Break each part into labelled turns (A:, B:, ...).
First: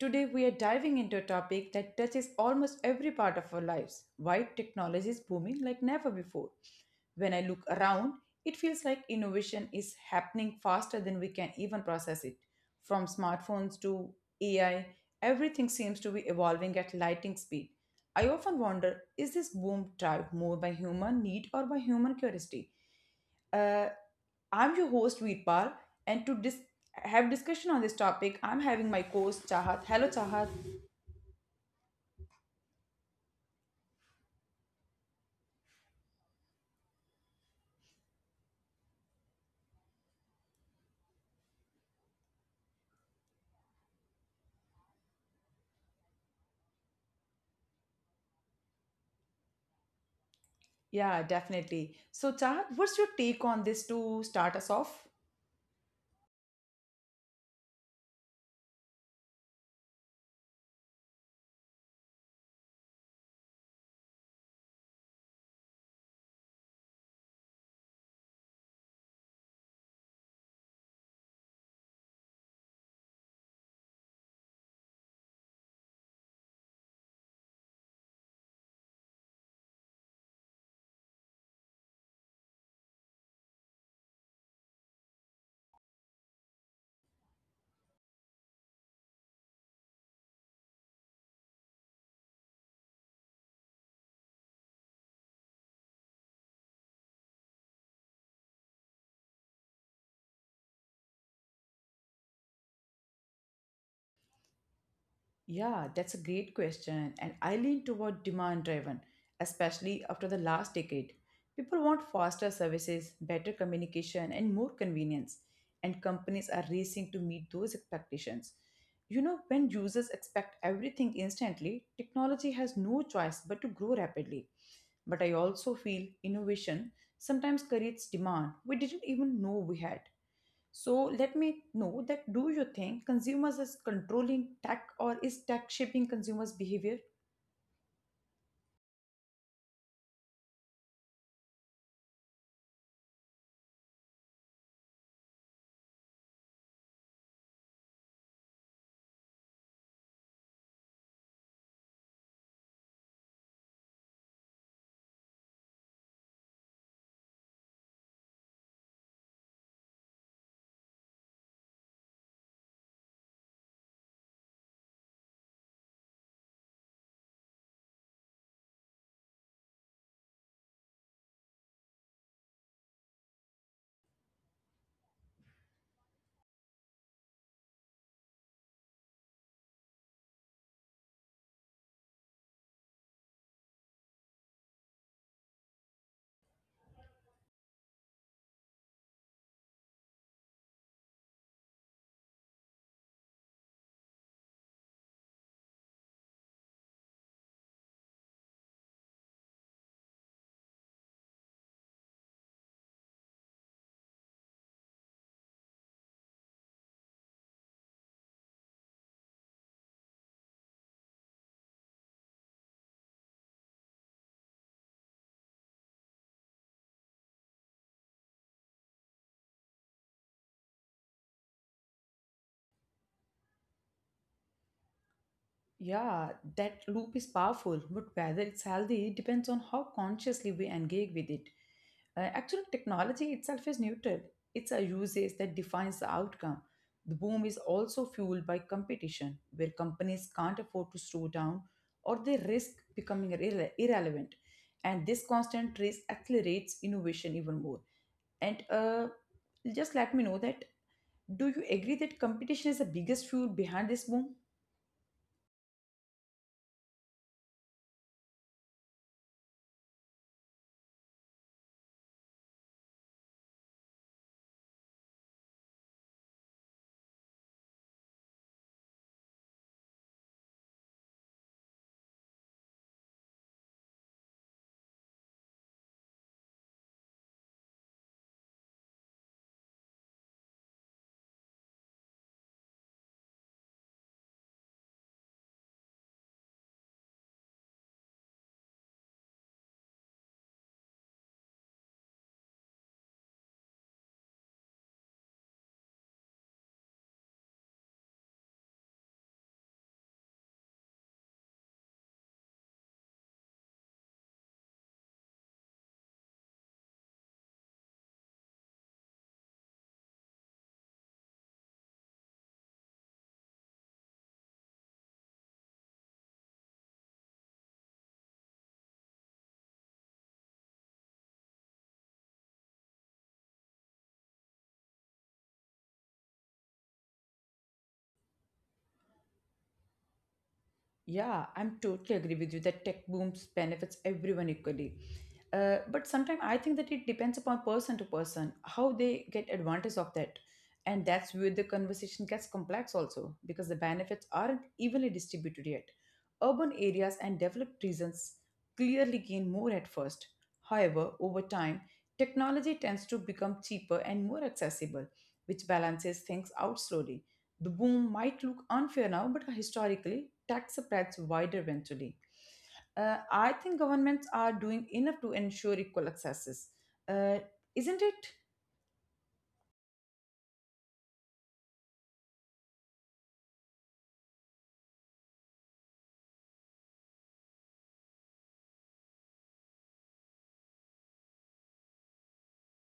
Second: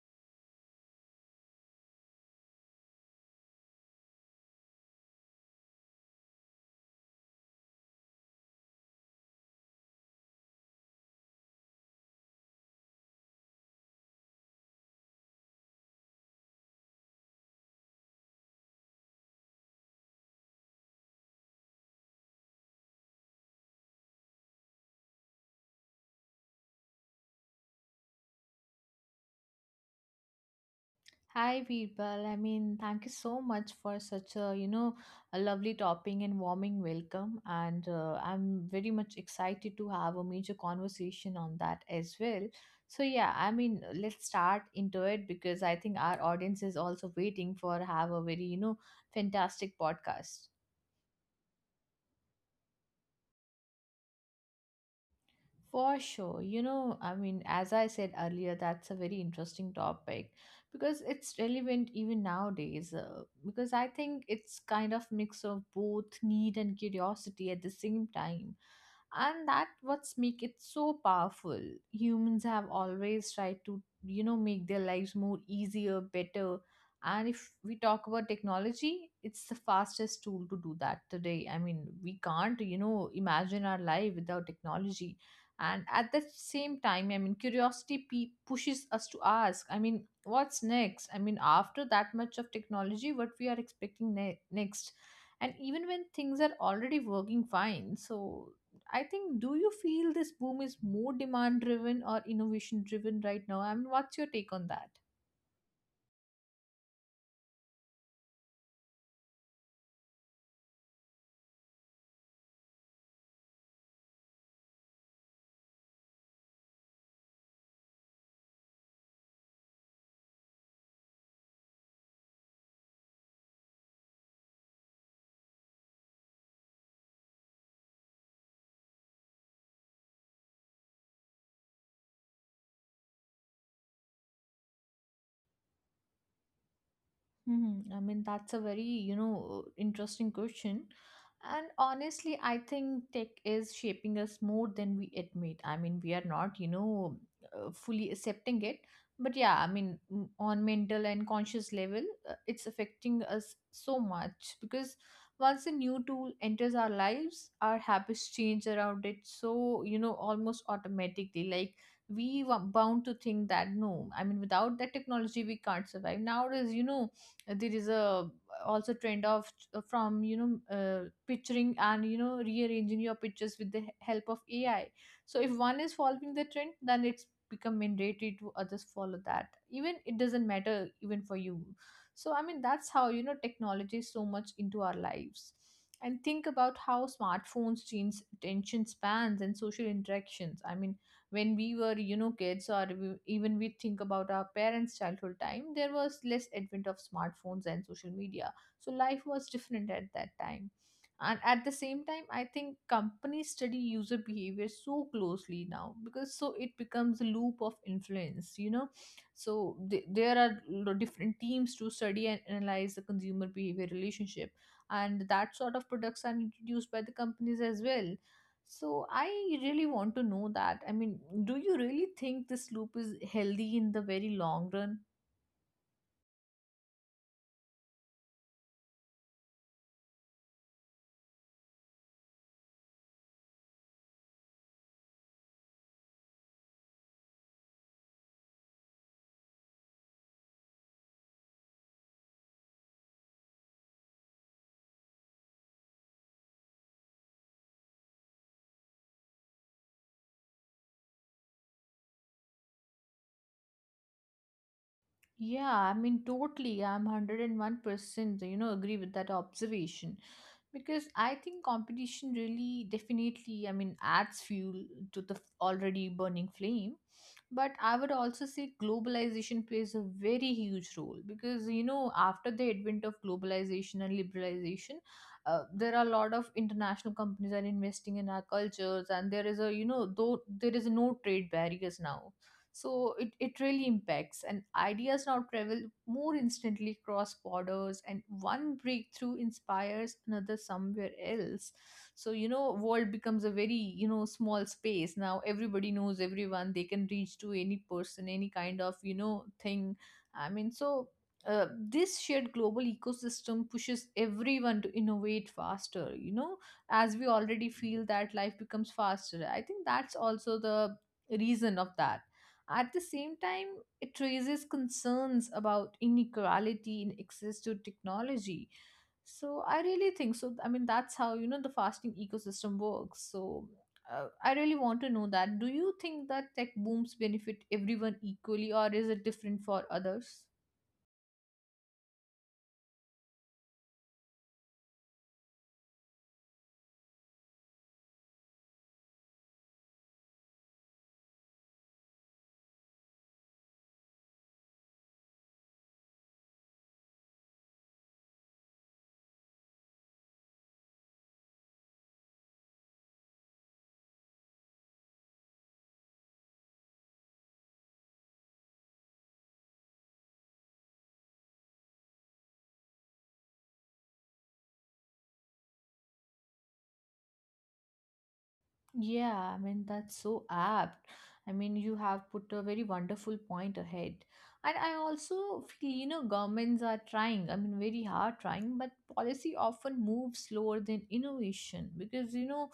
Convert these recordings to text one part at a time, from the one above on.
A: Today, we are diving into a topic that touches almost every part of our lives, why technology is booming like never before. When I look around, it feels like innovation is happening faster than we can even process it. From smartphones to AI, everything seems to be evolving at lightning speed. I often wonder, is this boom drive more by human need or by human curiosity? Uh, I'm your host Veerpal, and have discussion on this topic, I'm having my co-host Chahat. Hello, Chahat.
B: Hi, Veerbal. I mean, thank you so much for such a, a lovely topping and warming welcome. And I'm very much excited to have a major conversation on that as well. So, yeah, I mean, let's start into it because I think our audience is also waiting for have a very, fantastic podcast.
A: Yeah, definitely. So, Chahat, what's your take on this to start us off?
B: For sure. I mean, as I said earlier, that's a very interesting topic because it's relevant even nowadays. Because I think it's kind of mix of both need and curiosity at the same time and that what's make it so powerful. Humans have always tried to make their lives more easier better. And if we talk about technology, it's the fastest tool to do that today. I mean, we can't, imagine our life without technology. And at the same time, I mean, curiosity pushes us to ask, I mean, what's next. I mean, after that much of technology what we are expecting next, and even when things are already working fine. So I think, do you feel this boom is more demand driven or innovation driven right now? I mean, what's your take on that?
A: Yeah, that's a great question, and I lean toward demand-driven, especially after the last decade. People want faster services, better communication, and more convenience, and companies are racing to meet those expectations. You know, when users expect everything instantly, technology has no choice but to grow rapidly. But I also feel innovation sometimes creates demand we didn't even know we had. So let me know that, do you think consumers is controlling tech or is tech shaping consumers' behavior?
B: Mm-hmm. I mean, that's a very, interesting question. And honestly, I think tech is shaping us more than we admit. I mean, we are not, fully accepting it. But yeah, I mean, on mental and conscious level, it's affecting us so much because once a new tool enters our lives, our habits change around it. So, almost automatically, like we were bound to think that no, I mean, without that technology, we can't survive. Nowadays, there is a also trend of, from picturing and rearranging your pictures with the help of AI. So if one is following the trend then it's become mandatory to others follow that, even it doesn't matter even for you. So I mean, that's how, technology is so much into our lives. And think about how smartphones change attention spans and social interactions. I mean, when we were, kids, or even we think about our parents childhood time, there was less advent of smartphones and social media. So life was different at that time. And at the same time, I think companies study user behavior so closely now, because so it becomes a loop of influence, so there are different teams to study and analyze the consumer behavior relationship. And that sort of products are introduced by the companies as well. So I really want to know that. I mean, do you really think this loop is healthy in the very long run?
A: Yeah, that loop is powerful, but whether it's healthy depends on how consciously we engage with it. Actually, technology itself is neutral, it's our usage that defines the outcome. The boom is also fueled by competition, where companies can't afford to slow down or they risk becoming irrelevant. And this constant race accelerates innovation even more. And just let me know that, do you agree that competition is the biggest fuel behind this boom?
B: Yeah, I mean, totally. I'm 101%, agree with that observation. Because I think competition really definitely, I mean, adds fuel to the already burning flame. But I would also say globalization plays a very huge role because, after the advent of globalization and liberalization, there are a lot of international companies are investing in our cultures, and there is a, though there is no trade barriers now. So it really impacts, and ideas now travel more instantly across borders, and one breakthrough inspires another somewhere else. So, world becomes a very, small space now. Everybody knows everyone, they can reach to any person, any kind of, thing. I mean, so, this shared global ecosystem pushes everyone to innovate faster, as we already feel that life becomes faster. I think that's also the reason of that. At the same time, it raises concerns about inequality in access to technology. So I really think so. I mean, that's how, the fasting ecosystem works. So, I really want to know that. Do you think that tech booms benefit everyone equally, or is it different for others?
A: Yeah, I'm totally agree with you that tech booms benefits everyone equally. But sometimes I think that it depends upon person to person how they get advantage of that. And that's where the conversation gets complex also because the benefits aren't evenly distributed yet. Urban areas and developed regions clearly gain more at first. However, over time, technology tends to become cheaper and more accessible, which balances things out slowly. The boom might look unfair now, but historically, tax spreads wider than today. I think governments are doing enough to ensure equal accesses, uh, isn't it?
B: Yeah, I mean, that's so apt. I mean, you have put a very wonderful point ahead. And I also feel, governments are trying, I mean, very hard trying, but policy often moves slower than innovation because,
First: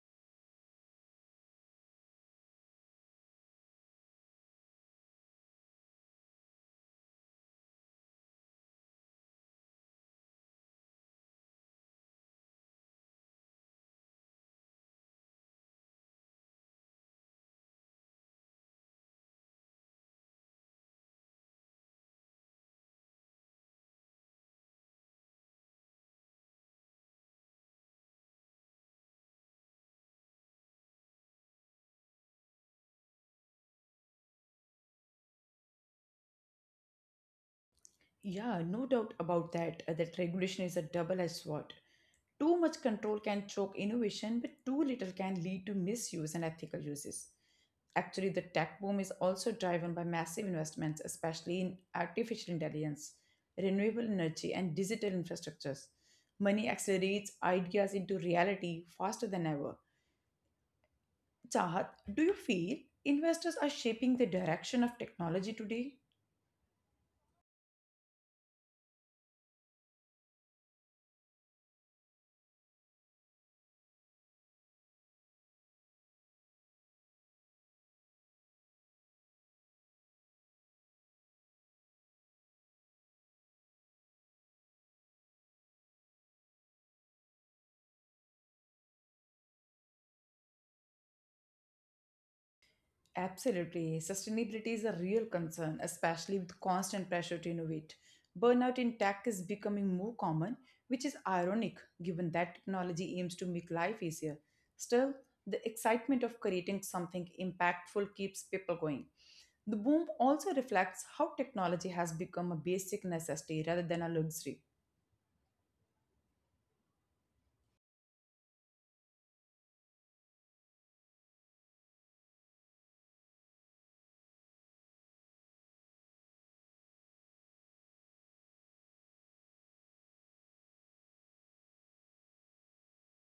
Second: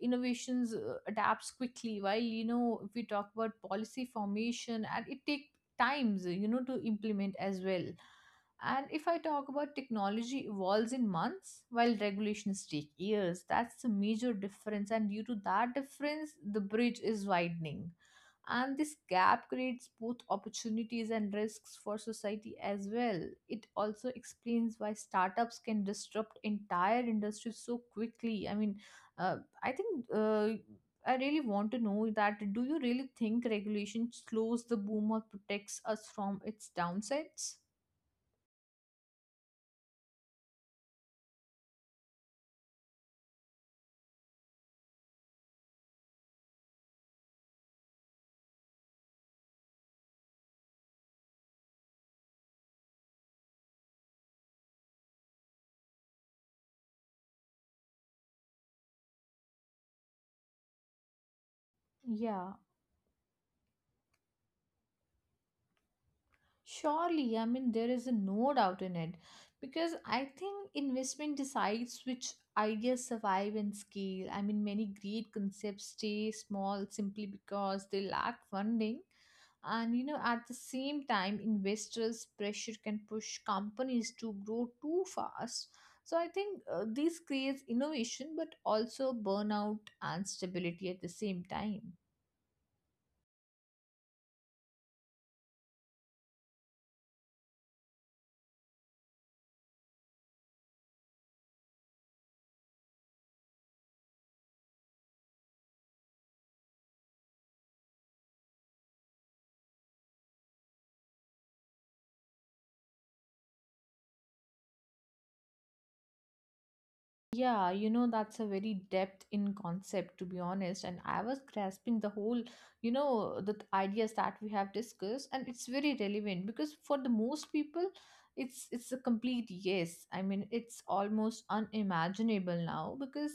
B: innovations adapts quickly, while, if we talk about policy formation and it takes times, to implement as well. And if I talk about technology evolves in months while regulations take years, that's the major difference. And due to that difference, the bridge is widening. And this gap creates both opportunities and risks for society as well. It also explains why startups can disrupt entire industries so quickly. I mean, I think, I really want to know that. Do you really think regulation slows the boom or protects us from its downsides?
A: Yeah, no doubt about that. That regulation is a double-edged sword. Too much control can choke innovation, but too little can lead to misuse and ethical uses. Actually, the tech boom is also driven by massive investments, especially in artificial intelligence, renewable energy, and digital infrastructures. Money accelerates ideas into reality faster than ever. Chahat, do you
B: Yeah.
A: feel investors are shaping the direction of technology today?
B: Surely, I mean, there is no doubt in it because I think investment decides which ideas survive and scale. I mean, many great concepts stay small simply because they lack funding. And, at the same time, investors' pressure can push companies to grow too fast. So I think, this creates innovation but also burnout and stability at the same time.
A: Absolutely. Sustainability is a real concern, especially with constant pressure to innovate. Burnout in tech is becoming more common, which is ironic given that technology aims to make life easier. Still, the excitement of creating something impactful keeps people going. The boom also reflects how technology has become a basic necessity rather than a luxury.
B: Yeah, that's a very depth in concept, to be honest. And I was grasping the whole, the ideas that we have discussed, and it's very relevant because for the most people, it's a complete yes. I mean, it's almost unimaginable now because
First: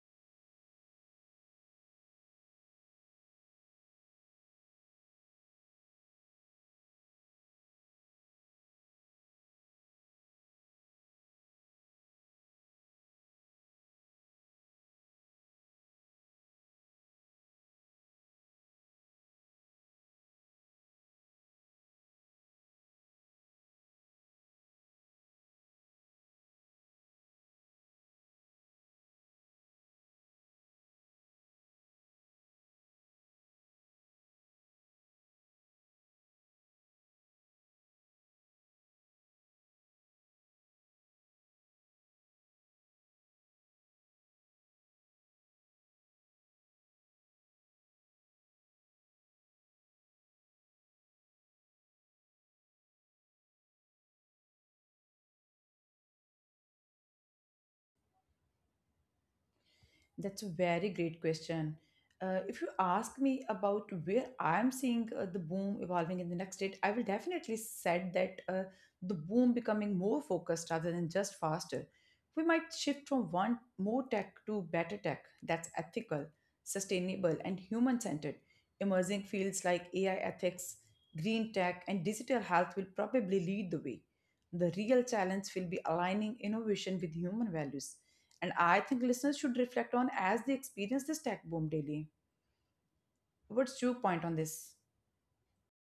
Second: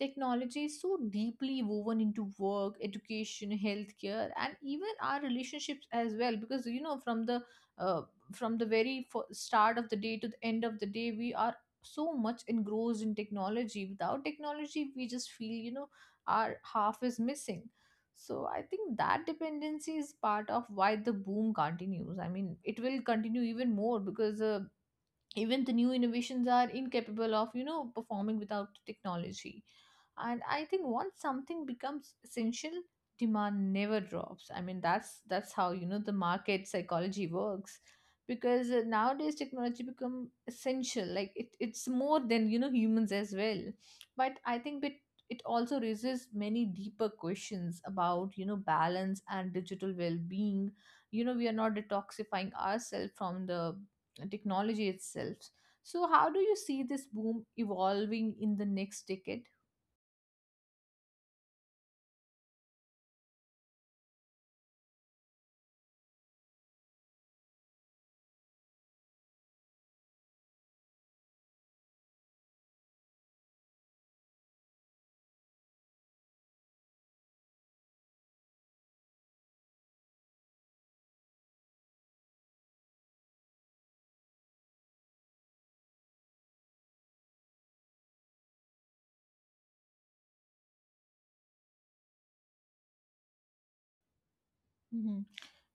B: technology is so deeply woven into work, education, healthcare, and even our relationships as well. Because, from the, uh, very start of the day to the end of the day, we are so much engrossed in technology. Without technology we just feel, our half is missing. So I think that dependency is part of why the boom continues. I mean, it will continue even more because the even the new innovations are incapable of, performing without technology. And I think once something becomes essential, demand never drops. I mean, that's how, the market psychology works, because, nowadays technology become essential, like it's more than, humans as well. But I think it also raises many deeper questions about, balance and digital well-being. We are not detoxifying ourselves from the technology itself. So, how do you see this boom evolving in the next decade?
A: That's a very great question. If you ask me about where I'm seeing the boom evolving in the next state, I will definitely said that the boom becoming more focused rather than just faster. We might shift from one more tech to better tech that's ethical, sustainable, and human centered. Emerging fields like AI ethics, green tech, and digital health will probably lead the way. The real challenge will be aligning innovation with human values, and I think listeners should reflect on as they experience this tech boom daily. What's your point on this?
B: Hmm.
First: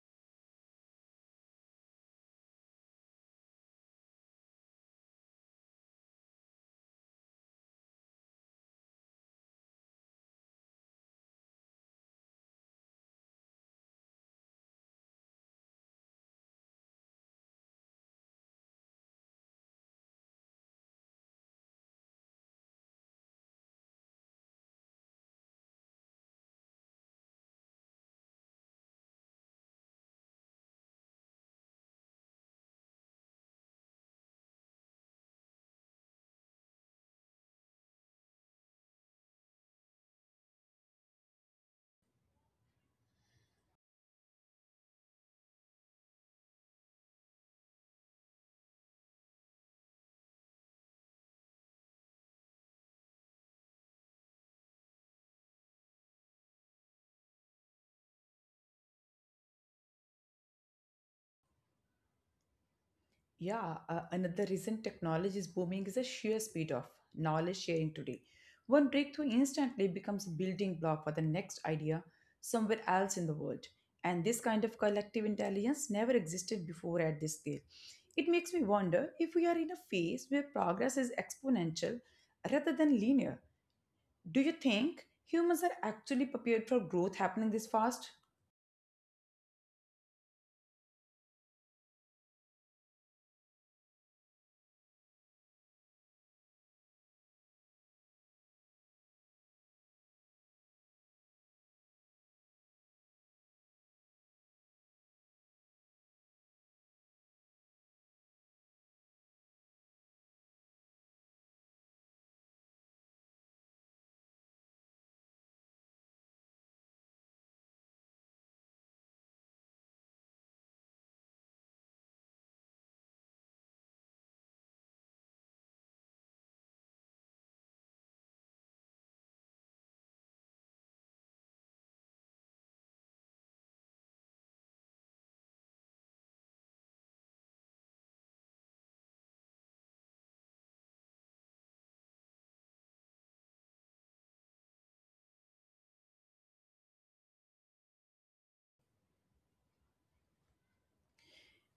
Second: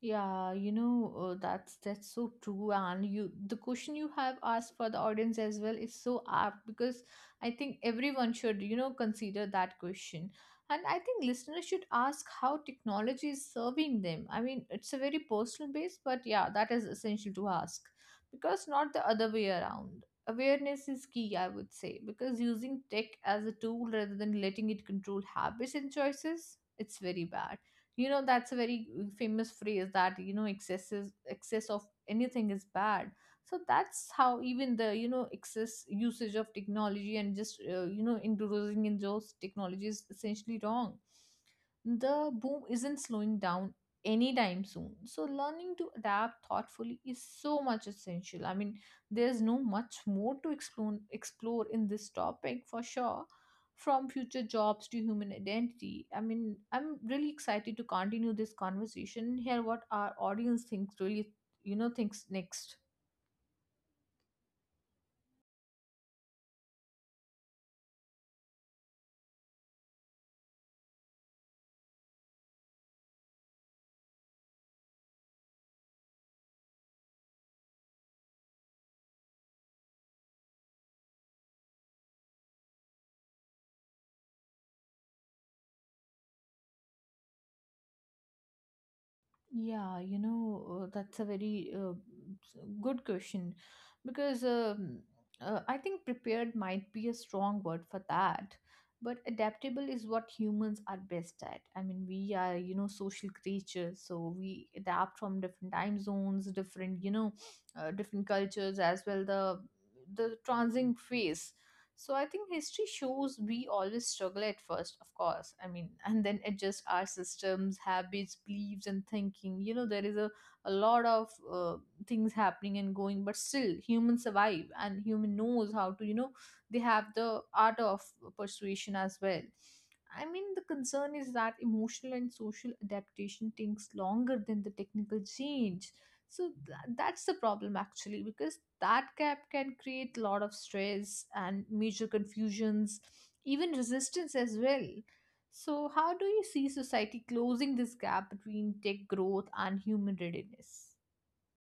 B: Yeah, that's so true. And you, the question you have asked for the audience as well is so apt, because I think everyone should, consider that question. And I think listeners should ask how technology is serving them. I mean, it's a very personal base, but yeah, that is essential to ask, because not the other way around. Awareness is key, I would say, because using tech as a tool rather than letting it control habits and choices, it's very bad. That's a very, famous phrase that, excess is excess of anything is bad. So that's how even the, excess usage of technology, and just, indulging in those technology is essentially wrong. The boom isn't slowing down anytime soon. So learning to adapt thoughtfully is so much essential. I mean, there's no much more to explore in this topic for sure, from future jobs to human identity. I mean, I'm really excited to continue this conversation, hear what our audience thinks really, thinks next.
A: Yeah, another reason technology is booming is the sheer speed of knowledge sharing today. One breakthrough instantly becomes a building block for the next idea somewhere else in the world. And this kind of collective intelligence never existed before at this scale. It makes me wonder if we are in a phase where progress is exponential rather than linear. Do you think humans are actually prepared for growth happening this fast?
B: Yeah, that's a very, good question, because I think prepared might be a strong word for that, but adaptable is what humans are best at. I mean, we are, social creatures, so we adapt from different time zones, different, different cultures as well. The transient phase. So I think history shows we always struggle at first, of course. I mean, and then adjust our systems, habits, beliefs, and thinking. There is a lot of, things happening and going, but still, humans survive, and human knows how to, they have the art of persuasion as well. I mean, the concern is that emotional and social adaptation takes longer than the technical change. So that's the problem actually, because that gap can create a lot of stress and major confusions, even resistance as well. So how do you see society closing this gap between tech growth and human readiness?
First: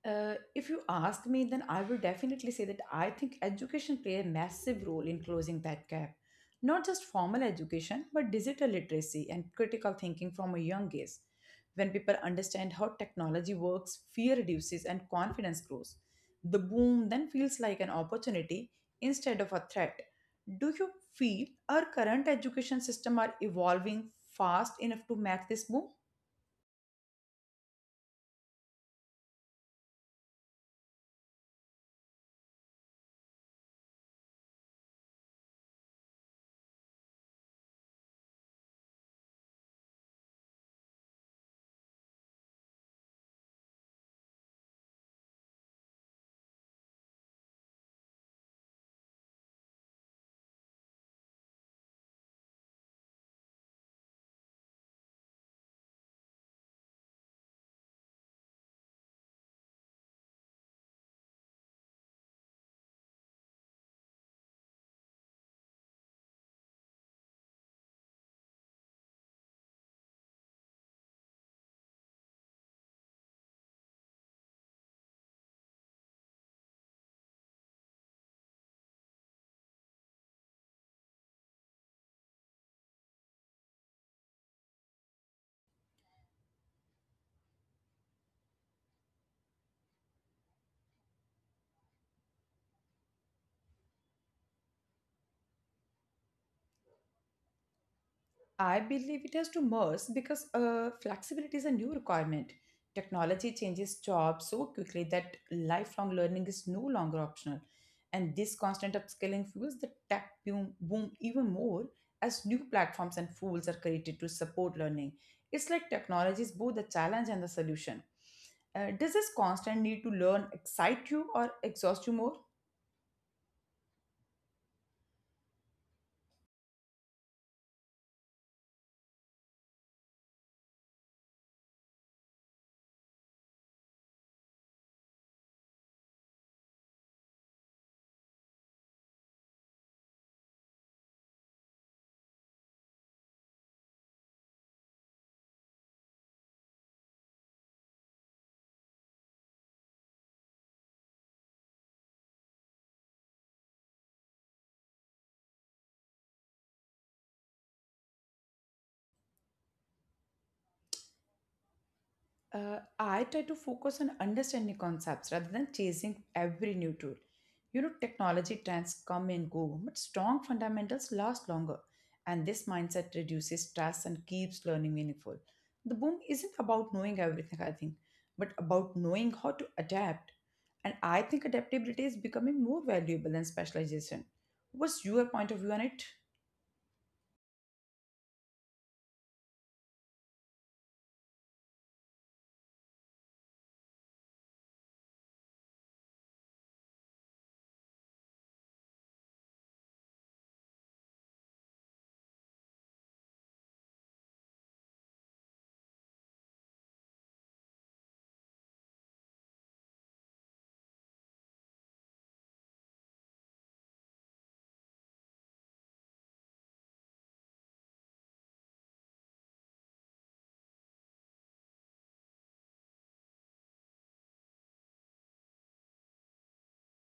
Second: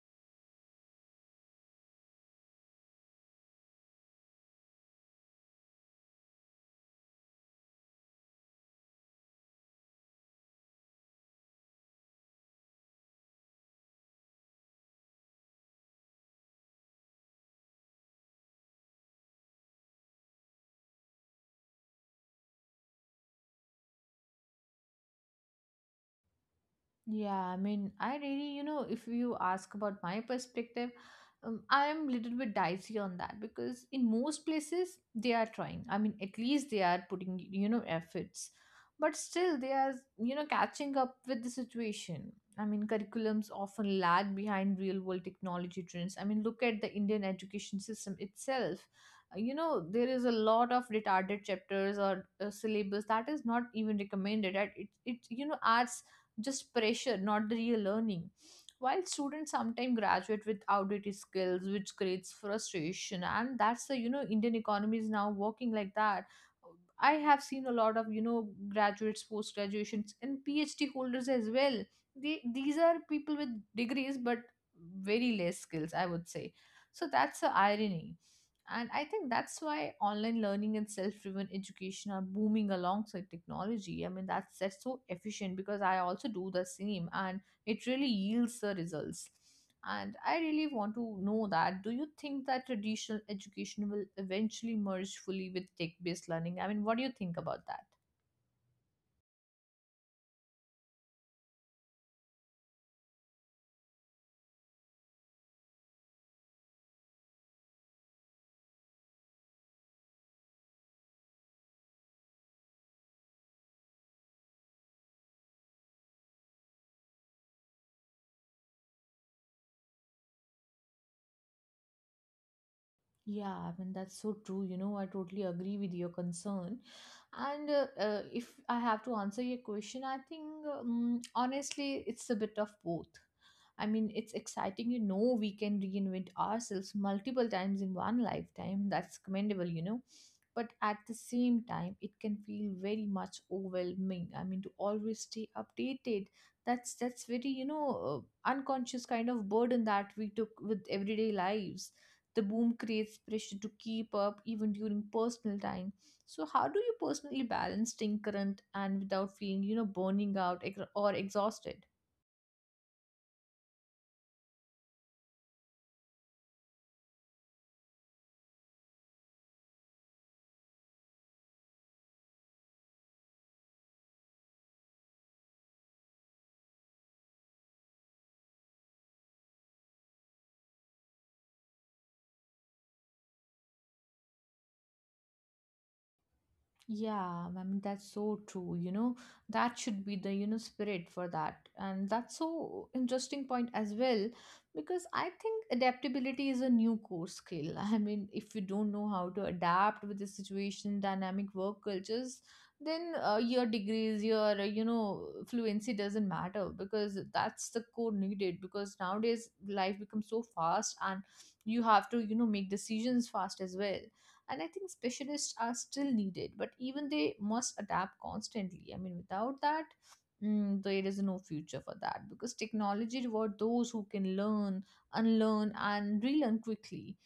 A: If you ask me, then I would definitely say that I think education play a massive role in closing that gap. Not just formal education, but digital literacy and critical thinking from a young age. When people understand how technology works, fear reduces and confidence grows. The boom then feels like an opportunity instead of a threat. Do you feel our current education system are evolving fast enough to match this boom?
B: Yeah, I mean, I really, if you ask about my perspective, I am a little bit dicey on that, because in most places they are trying. I mean, at least they are putting, efforts. But still, they are, catching up with the situation. I mean, curriculums often lag behind real world technology trends. I mean, look at the Indian education system itself. There is a lot of retarded chapters or syllabus that is not even recommended. And it adds just pressure, not the real learning. While students sometimes graduate with outdated skills, which creates frustration, and that's the Indian economy is now working like that. I have seen a lot of graduates, post graduations, and PhD holders as well. These are people with degrees but very less skills, I would say. So that's the irony, and I think that's why online learning and self driven education are booming alongside technology. I mean, that's so efficient because I also do the same, and it really yields the results. And I really want to know that do you think that traditional education will eventually merge fully with tech based learning? I mean, what do you think about that?
A: I believe it has to merge because flexibility is a new requirement. Technology changes jobs so quickly that lifelong learning is no longer optional. And this constant upskilling fuels the tech boom even more as new platforms and tools are created to support learning. It's like technology is both the challenge and the solution. Does this constant need to learn excite you or exhaust you more?
B: Yeah, I mean, that's so true. You know, I totally agree with your concern. And if I have to answer your question, I think honestly, it's a bit of both. I mean, it's exciting. You know, we can reinvent ourselves multiple times in one lifetime. That's commendable, you know. But at the same time, it can feel very much overwhelming. I mean, to always stay updated, that's very you know unconscious kind of burden that we took with everyday lives. The boom creates pressure to keep up even during personal time. So how do you personally balance staying current and without feeling, burning out ex- or exhausted?
A: I try to focus on understanding concepts rather than chasing every new tool. You know, technology trends come and go, but strong fundamentals last longer, and this mindset reduces stress and keeps learning meaningful. The boom isn't about knowing everything, I think, but about knowing how to adapt. And I think adaptability is becoming more valuable than specialization. What's your point of view on it?
B: Yeah, I mean that's so true. You know, that should be the, you know, spirit for that. And that's so interesting point as well, because I think adaptability is a new core skill. I mean, if you don't know how to adapt with the situation, dynamic work cultures, then your degrees, your, you know, fluency doesn't matter because that's the core needed. Because nowadays life becomes so fast and you have to, you know, make decisions fast as well. And I think specialists are still needed but even they must adapt constantly. I mean without that there is no future for that because technology rewards those who can learn, unlearn and relearn quickly,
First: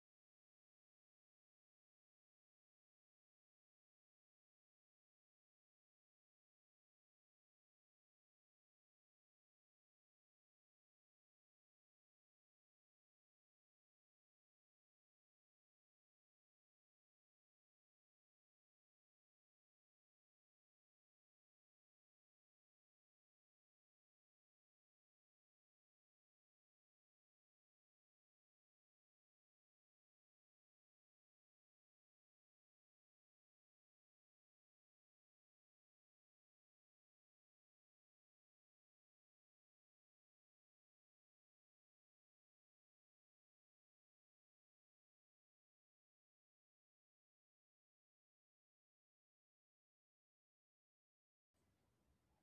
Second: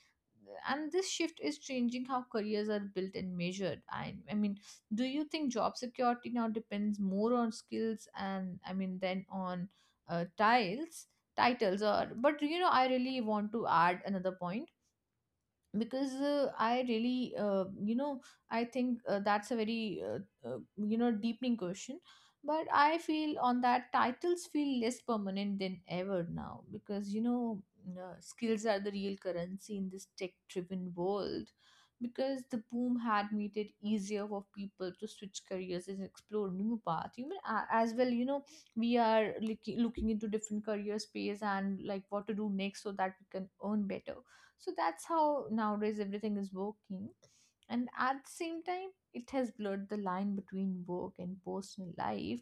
B: and this shift is changing how careers are built and measured. I mean do you think job security now depends more on skills and I mean than on tiles titles, or but you know I really want to add another point because I really you know I think that's a very you know deepening question, but I feel on that titles feel less permanent than ever now because you know skills are the real currency in this tech driven world, because the boom had made it easier for people to switch careers and explore new paths as well. You know, we are looking into different career space and like what to do next so that we can earn better. So that's how nowadays everything is working, and at the same time it has blurred the line between work and personal life.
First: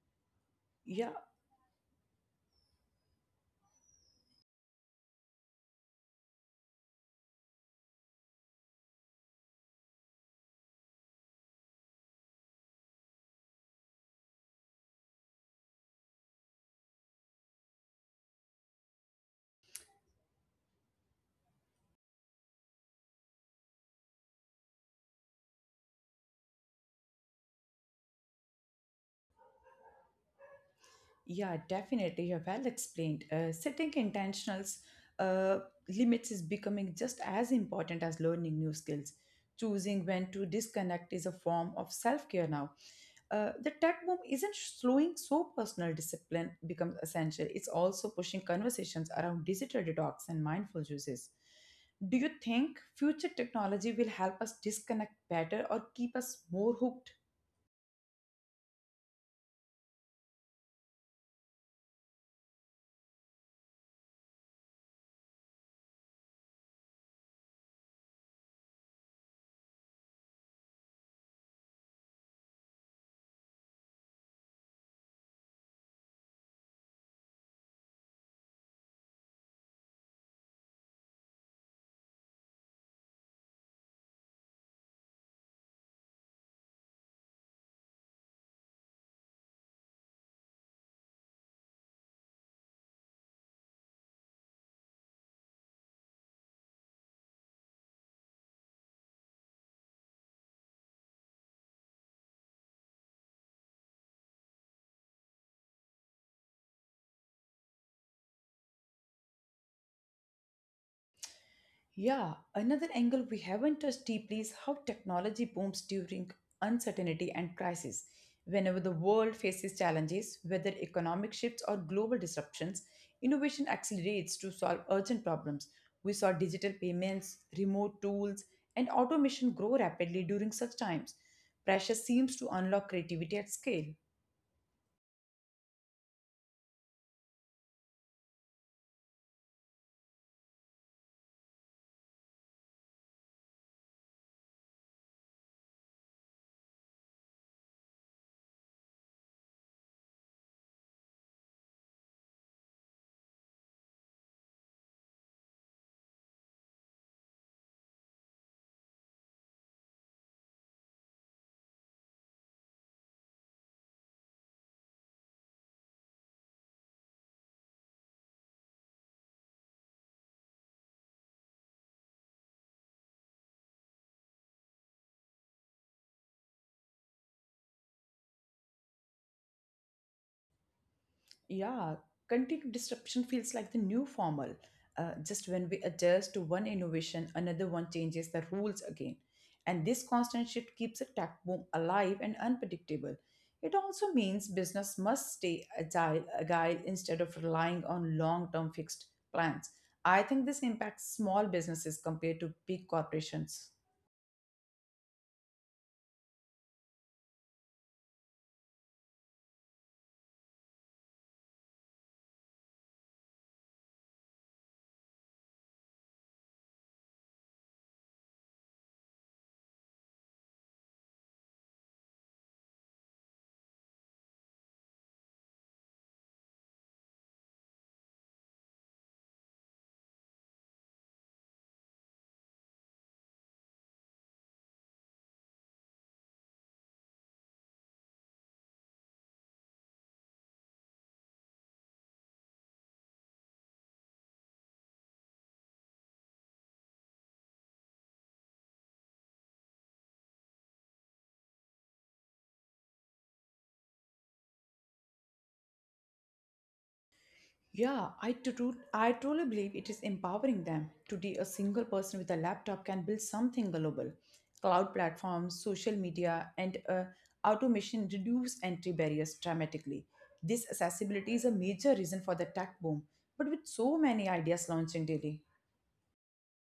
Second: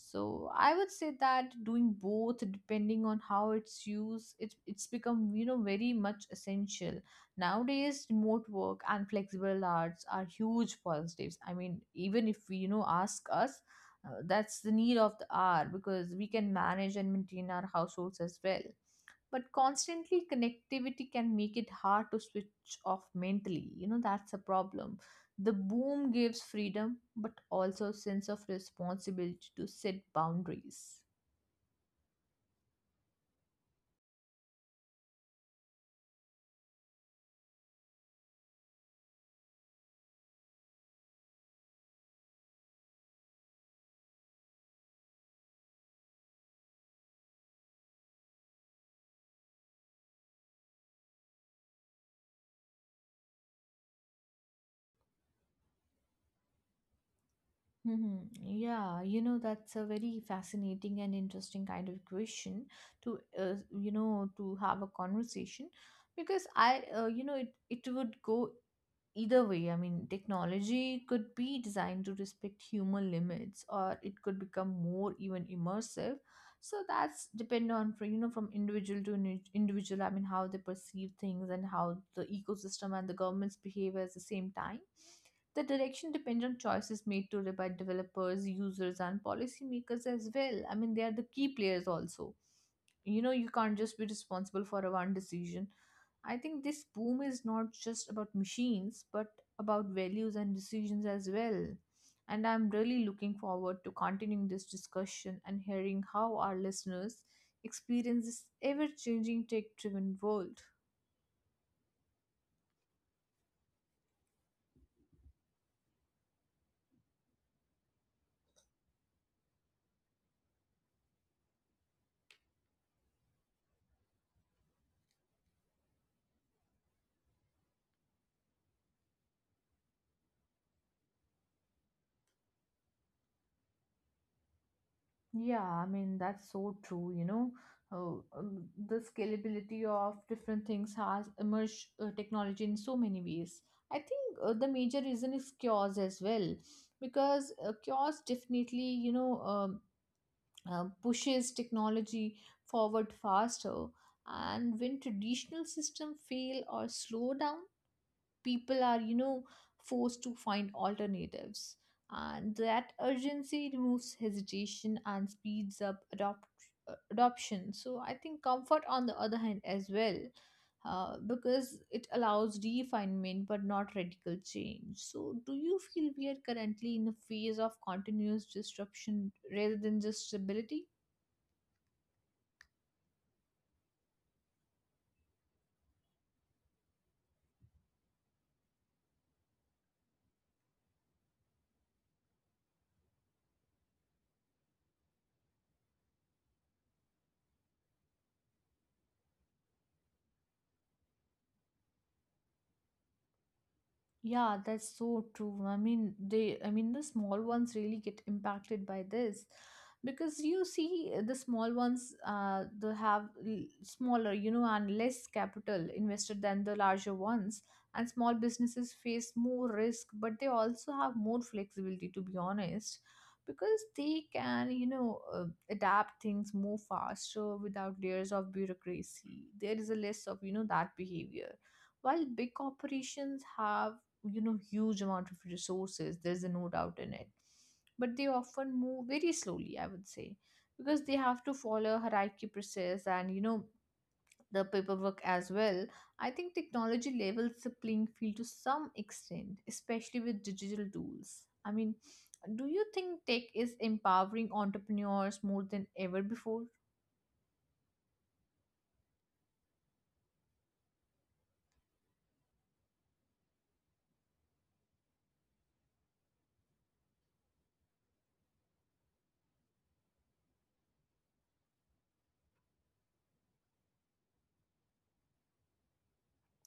B: So I would say
A: Yeah.
B: that doing both depending on how it's used it's become you know very much essential. Nowadays remote work and flexible hours are huge positives. I mean even if we you know ask us, that's the need of the hour because we can manage and maintain our households as well. But constantly connectivity can make it hard to switch off mentally, you know, that's a problem. The boom gives freedom but also a sense of responsibility to set boundaries.
A: Yeah, definitely. You're well explained. Setting intentionals uh, limits is becoming just as important as learning new skills. Choosing when to disconnect is a form of self care now. The tech boom isn't slowing, so personal discipline becomes essential. It's also pushing conversations around digital detox and mindful uses. Do you think future technology will help us disconnect better or keep us more hooked?
B: Hmm. Yeah, you know, that's a very fascinating and interesting kind of question to, you know, to have a conversation, because I, you know, it would go either way. I mean, technology could be designed to respect human limits, or it could become more even immersive. So that's depend on for you know from individual. I mean, how they perceive things and how the ecosystem and the governments behave at the same time. The direction depends on choices made today by developers, users, and policymakers as well. I mean, they are the key players also. You know, you can't just be responsible for a one decision. I think this boom is not just about machines, but about values and decisions as well. And I'm really looking forward to continuing this discussion and hearing how our listeners experience this ever changing tech driven world.
A: Yeah, another angle we haven't touched deeply is how technology booms during uncertainty and crisis. Whenever the world faces challenges, whether economic shifts or global disruptions, innovation accelerates to solve urgent problems. We saw digital payments, remote tools, and automation grow rapidly during such times. Pressure seems to unlock creativity at scale.
B: Yeah, I mean, that's so true, you know. The scalability of different things has emerged technology in so many ways. I think the major reason is chaos as well, because cures definitely, you know, pushes technology forward faster. And when traditional system fail or slow down, people are you know forced to find alternatives, and that urgency removes hesitation and speeds up adoption. So I think comfort on the other hand as well, because it allows refinement but not radical change. So, do you feel we are currently in a phase of continuous disruption rather than just stability?
A: Yeah, continued disruption feels like the new formal. Just when we adjust to one innovation, another one changes the rules again. And this constant shift keeps a tech boom alive and unpredictable. It also means business must stay agile instead of relying on long term fixed plans. I think this impacts small businesses compared to big corporations.
B: Yeah, that's so true. I mean, the small ones really get impacted by this because you see the small ones, they have smaller, you know, and less capital invested than the larger ones. And small businesses face more risk, but they also have more flexibility, to be honest, because they can, adapt things more faster without layers of bureaucracy. There is a less of, you know, that behavior, while big corporations have you know huge amount of resources, there's no doubt in it. But they often move very slowly I would say, because they have to follow a hierarchy process and you know the paperwork as well. I think technology levels the playing field to some extent especially with digital tools. I mean do you think tech is empowering entrepreneurs more than ever before?
A: Yeah, I truly believe it is empowering them. Today, a single person with a laptop can build something global. Cloud platforms, social media, and automation reduce entry barriers dramatically. This accessibility is a major reason for the tech boom, but with so many ideas launching daily.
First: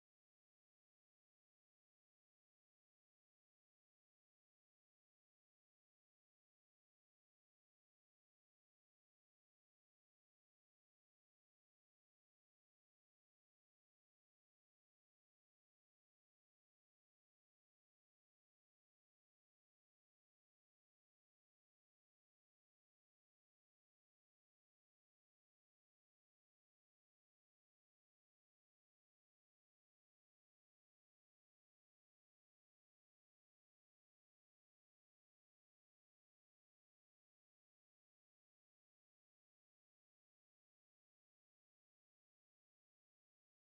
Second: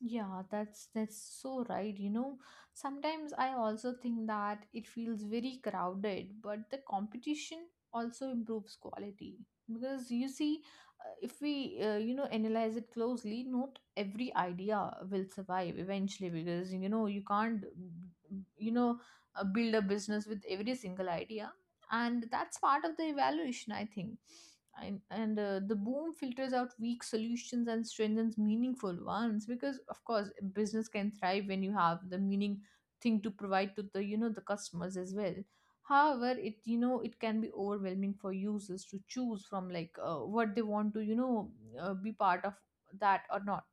B: Yeah, that's so right. You know, sometimes I also think that it feels very crowded, but the competition also improves quality, because you see, if we you know analyze it closely, not every idea will survive eventually because you know you can't you know build a business with every single idea, and that's part of the evaluation, I think. And the boom filters out weak solutions and strengthens meaningful ones, because of course business can thrive when you have the meaning thing to provide to the you know the customers as well. However it you know it can be overwhelming for users to choose from like what they want to be part of that or not.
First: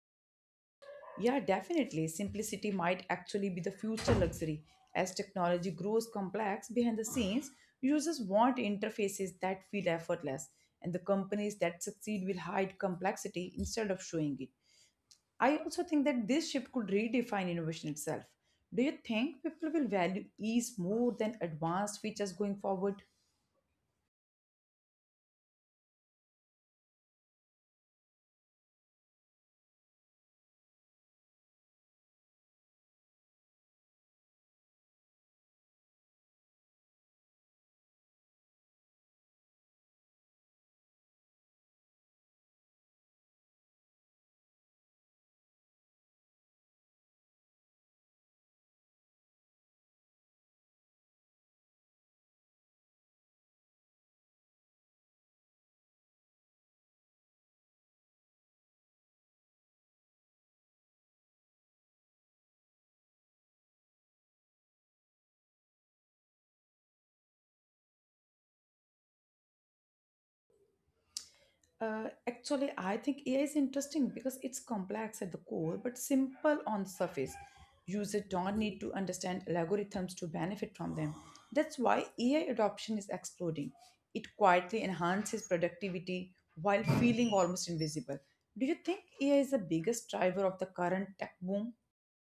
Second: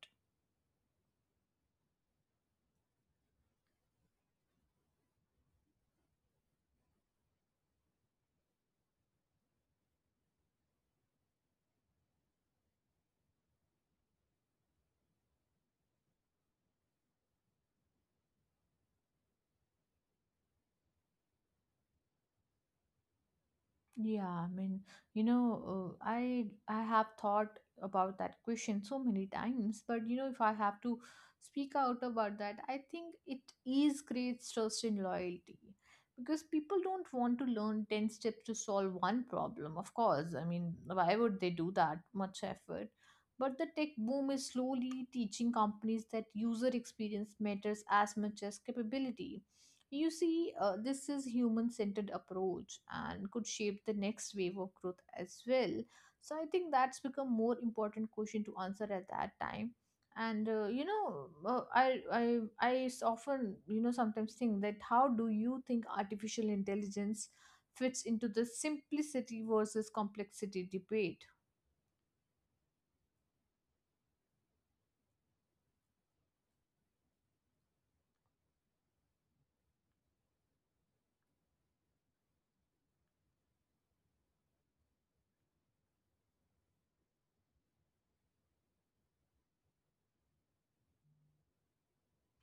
A: Yeah, definitely. Simplicity might actually be the future luxury. As technology grows complex behind the scenes, users want interfaces that feel effortless, and the companies that succeed will hide complexity instead of showing it. I also think that this shift could redefine innovation itself. Do you think people will value ease more than advanced features going forward?
B: Yeah, I mean, you know, I have thought about that question so many times, but you know, if I have to speak out about that, I think it is creates trust and loyalty because people don't want to learn 10 steps to solve one problem. Of course, I mean, why would they do that much effort? But the tech boom is slowly teaching companies that user experience matters as much as capability. You see, this is human-centered approach and could shape the next wave of growth as well. So I think that's become more important question to answer at that time. And often you know sometimes think that how do you think artificial intelligence fits into the simplicity versus complexity debate?
A: Actually, I think AI is interesting because it's complex at the core but simple on the surface. Users don't need to understand algorithms to benefit from them. That's why AI adoption is exploding. It quietly enhances productivity while feeling almost invisible. Do you think AI is the biggest driver of the current tech boom?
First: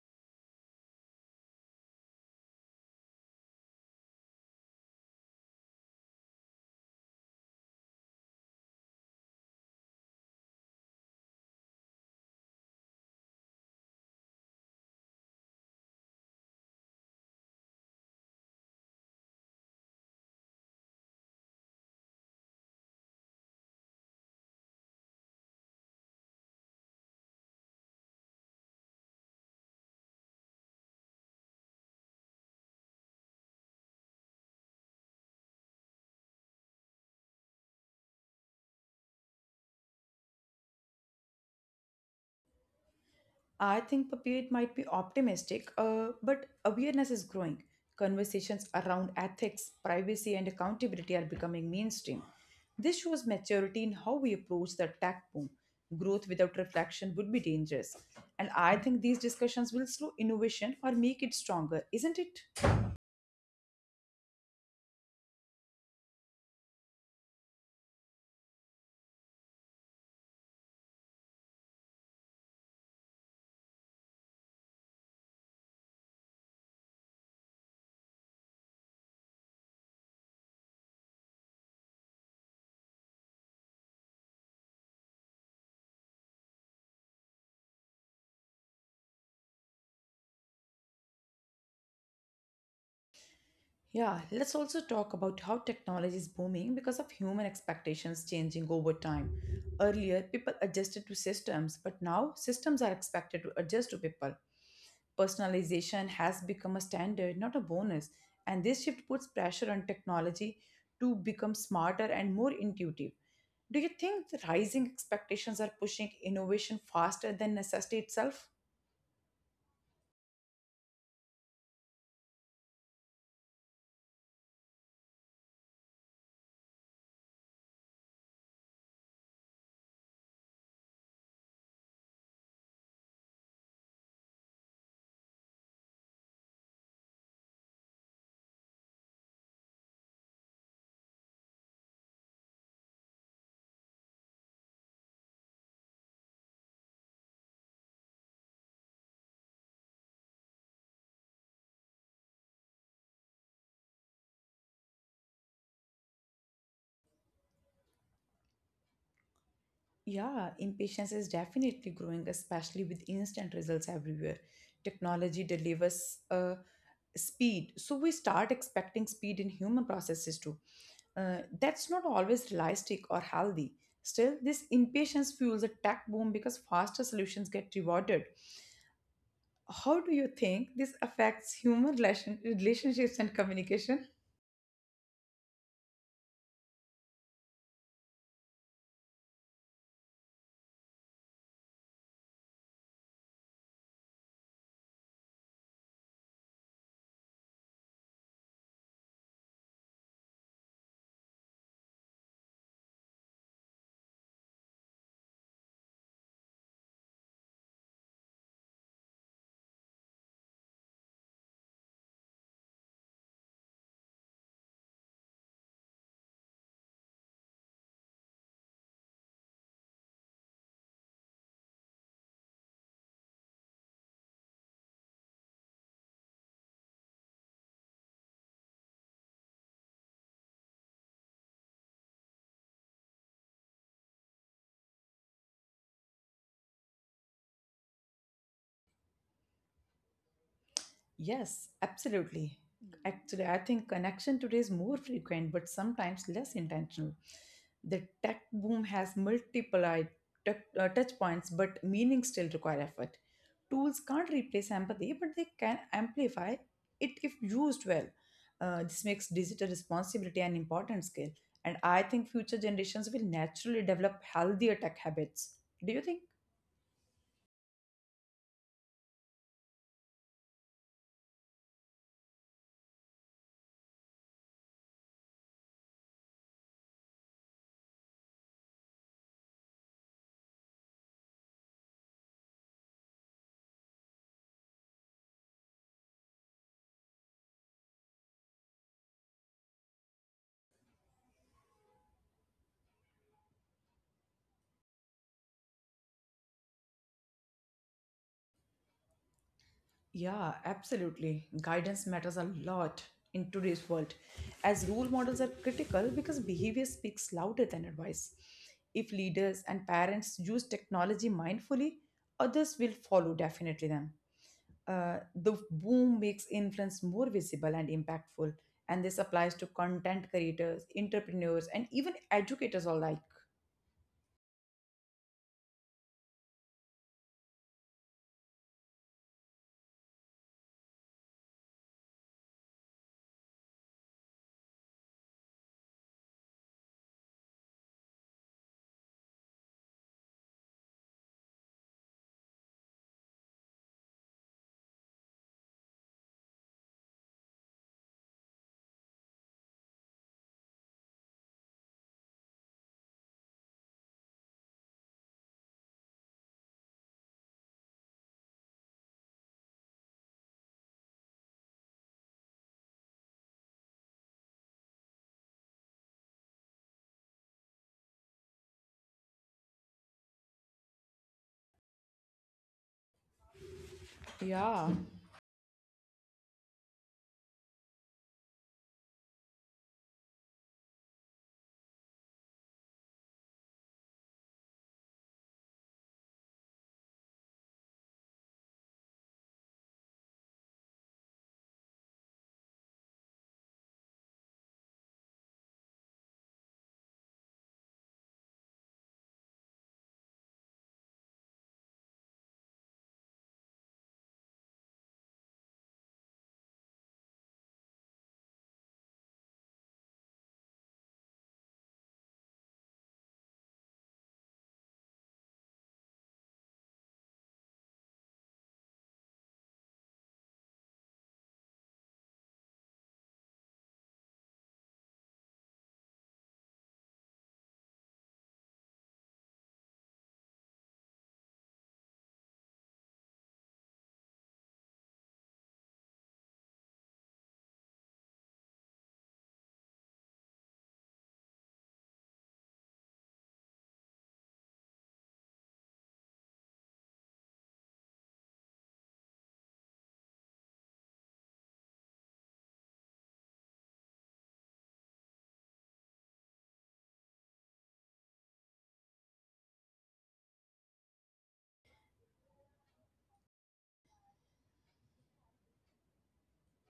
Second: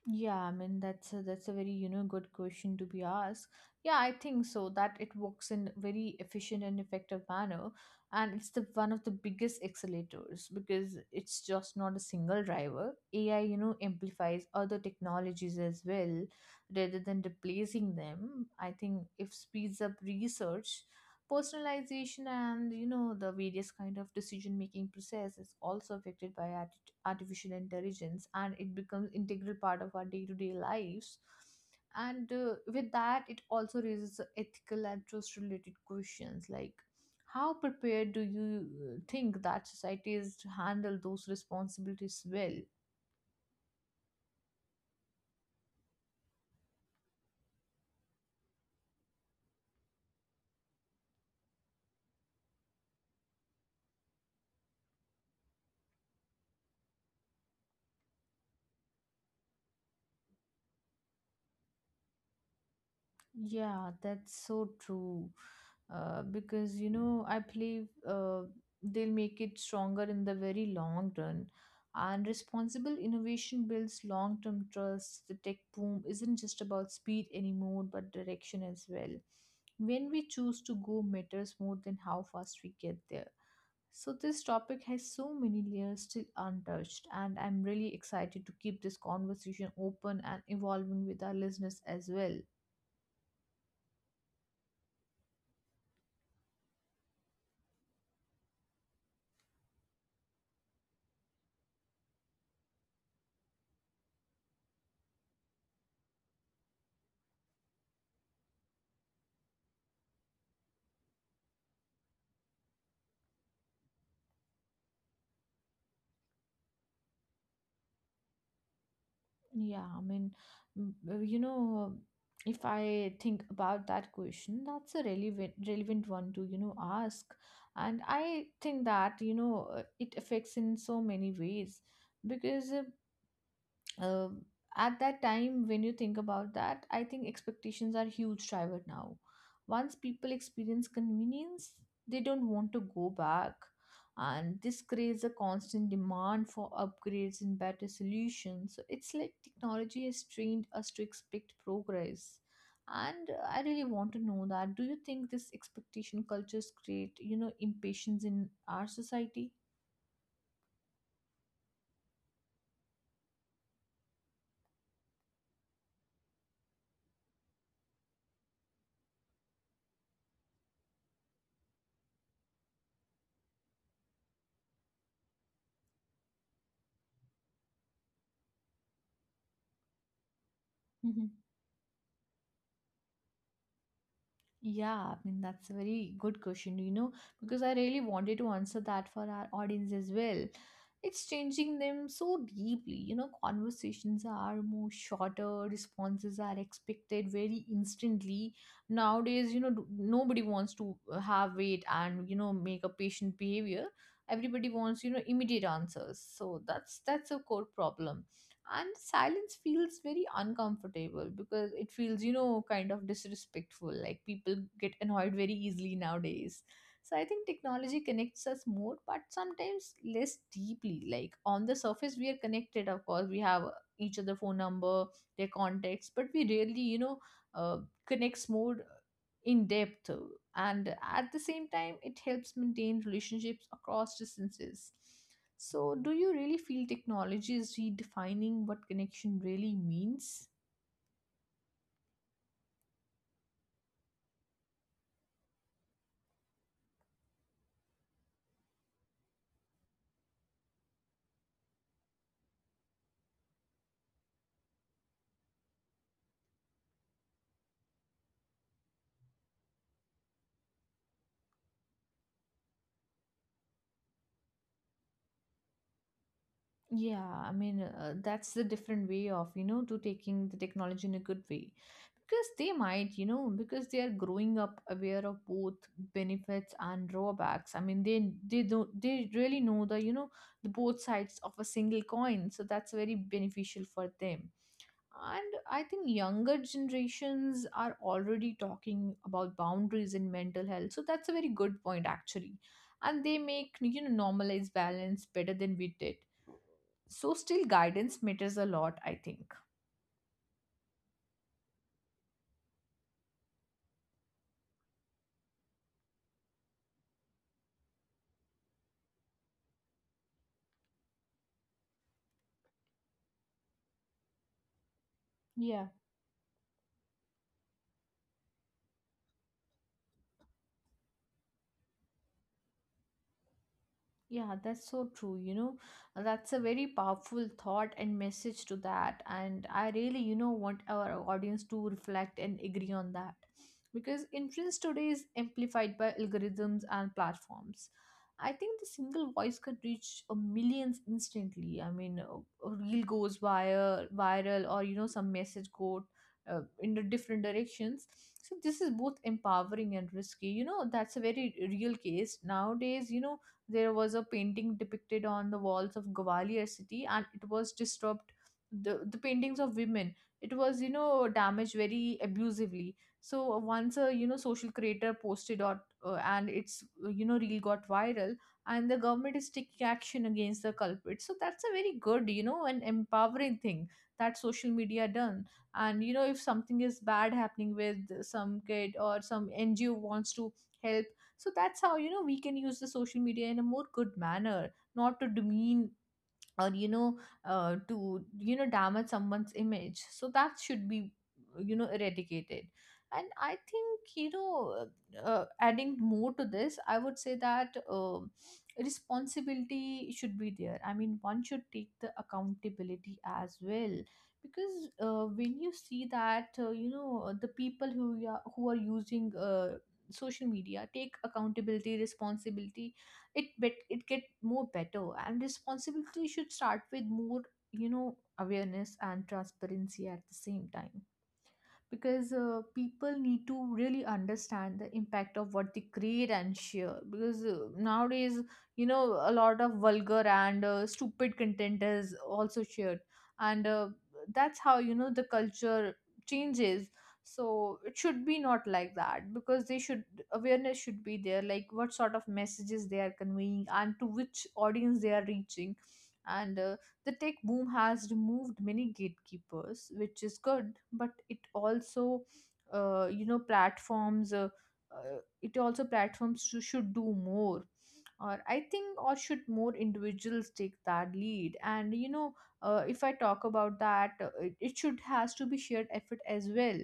B: Yeah, I mean that's a very you know good question to be asked. Yeah, I think so that it works in very efficient and effective manner, and it's the one of the biggest accelerators because it's just not a single driver. AI you know amplifies other technologies as well rather than replacing them. I think if speeds up research, personalization and you know the various kind of decision making process is also affected by artificial intelligence, and it becomes integral part of our day-to-day lives. And with that it also raises ethical and trust related questions like how prepared do you think that society is to handle those responsibilities well?
A: I think Papit might be optimistic, but awareness is growing. Conversations around ethics, privacy, and accountability are becoming mainstream. This shows maturity in how we approach the tech boom. Growth without reflection would be dangerous. And I think these discussions will slow innovation or make it stronger, isn't it?
B: Yeah, that's so true. Because, you know, I believe they'll make it stronger in the very long run. And responsible innovation builds long term trust. The tech boom isn't just about speed anymore, but direction as well. When we choose to go matters more than how fast we get there. So, this topic has so many layers still untouched, and I'm really excited to keep this conversation open and evolving with our listeners as well.
A: Yeah, let's also talk about how technology is booming because of human expectations changing over time. Earlier, people adjusted to systems, but now systems are expected to adjust to people. Personalization has become a standard, not a bonus, and this shift puts pressure on technology to become smarter and more intuitive. Do you think the rising expectations are pushing innovation faster than necessity itself?
B: Yeah, I mean, you know, if I think about that question, that's a relevant one to, you know, ask. And I think that, you know, it affects in so many ways because um, at that time when you think about that, I think expectations are huge driver now. Once people experience convenience, they don't want to go back, and this creates a constant demand for upgrades and better solutions. So it's like technology has trained us to expect progress. And I really want to know that, do you think this expectation cultures create, you know, impatience in our society?
A: Yeah, impatience is definitely growing, especially with instant results everywhere. Technology delivers speed, so we start expecting speed in human processes too. That's not always realistic or healthy. Still, this impatience fuels a tech boom because faster solutions get rewarded. How do you think this
B: Mm-hmm.
A: affects human relationships and communication?
B: Yeah, I mean, that's a very good question, you know, because I really wanted to answer that for our audience as well. It's changing them so deeply, you know, conversations are more shorter, responses are expected very instantly. Nowadays, you know, nobody wants to have wait and, you know, make a patient behavior. Everybody wants, you know, immediate answers. So that's a core problem, and silence feels very uncomfortable because it feels, you know, kind of disrespectful, like people get annoyed very easily nowadays. So I think technology connects us more but sometimes less deeply, like on the surface we are connected, of course, we have each other phone number, their contacts, but we rarely, you know, uh, connects more in depth. And at the same time, it helps maintain relationships across distances. So, do you really feel technology is redefining what connection really means?
A: Yes, absolutely. Actually, I think connection today is more frequent, but sometimes less intentional. The tech boom has multiple touch points, but meaning still require effort. Tools can't replace empathy, but they can amplify it if used well. This makes digital responsibility an important skill, and I think future generations will naturally develop healthier tech habits. Do you think?
B: Yeah, I mean, that's the different way of, you know, to taking the technology in a good way. Because they might, you know, because they are growing up aware of both benefits and drawbacks. I mean, they don't they really know the, you know, the both sides of a single coin. So that's very beneficial for them. And I think younger generations are already talking about boundaries in mental health. So that's a very good point, actually. And they make, you know, normalize balance better than we did. So still, guidance matters a lot, I think.
A: Yeah, absolutely. Guidance matters a lot in today's world, as role models are critical because behavior speaks louder than advice. If leaders and parents use technology mindfully, others will follow definitely them. The
B: Yeah.
A: boom makes influence more visible and impactful, and this applies to content creators, entrepreneurs, and even educators alike.
B: Yeah, that's so true. You know, that's a very powerful thought and message to that. And I really, you know, want our audience to reflect and agree on that. Because influence today is amplified by algorithms and platforms. I think the single voice could reach a millions instantly. I mean, a reel goes via viral, or you know, some message go in the different directions. So this is both empowering and risky. You know, that's a very real case nowadays. You know, there was a painting depicted on the walls of Gwalior city, and it was disturbed. The paintings of women, it was, you know, damaged very abusively. So once a, you know, social creator posted on and its you know, reel got viral, and the government is taking action against the culprit. So that's a very good, you know, and empowering thing that social
A: Yeah.
B: media done. And you know, if something is bad happening with some kid or some NGO wants to help, so that's how you know we can use the social media in a more good manner, not to demean or, you know, to, you know, damage someone's image. So that should be, you know, eradicated. And I think, you know, adding more to this, I would say that responsibility should be there. I mean, one should take the accountability as well. Because when you see that, you know, the people who are using social media take accountability responsibility, it get more better. And responsibility should start with more, you know, awareness and transparency at the same time. Because people need to really understand the impact of what they create and share. Because nowadays, you know, a lot of vulgar and stupid content is also shared. And that's how, you know, the culture changes. So it should be not like that, because they should awareness should be there, like what sort of messages they are conveying and to which audience they are reaching. And the tech boom has removed many gatekeepers, which is good, but it also, you know, platforms, it also platforms should do more. Or I think, or should more individuals take that lead? And you know, if I talk about that, it should has to be shared effort as well.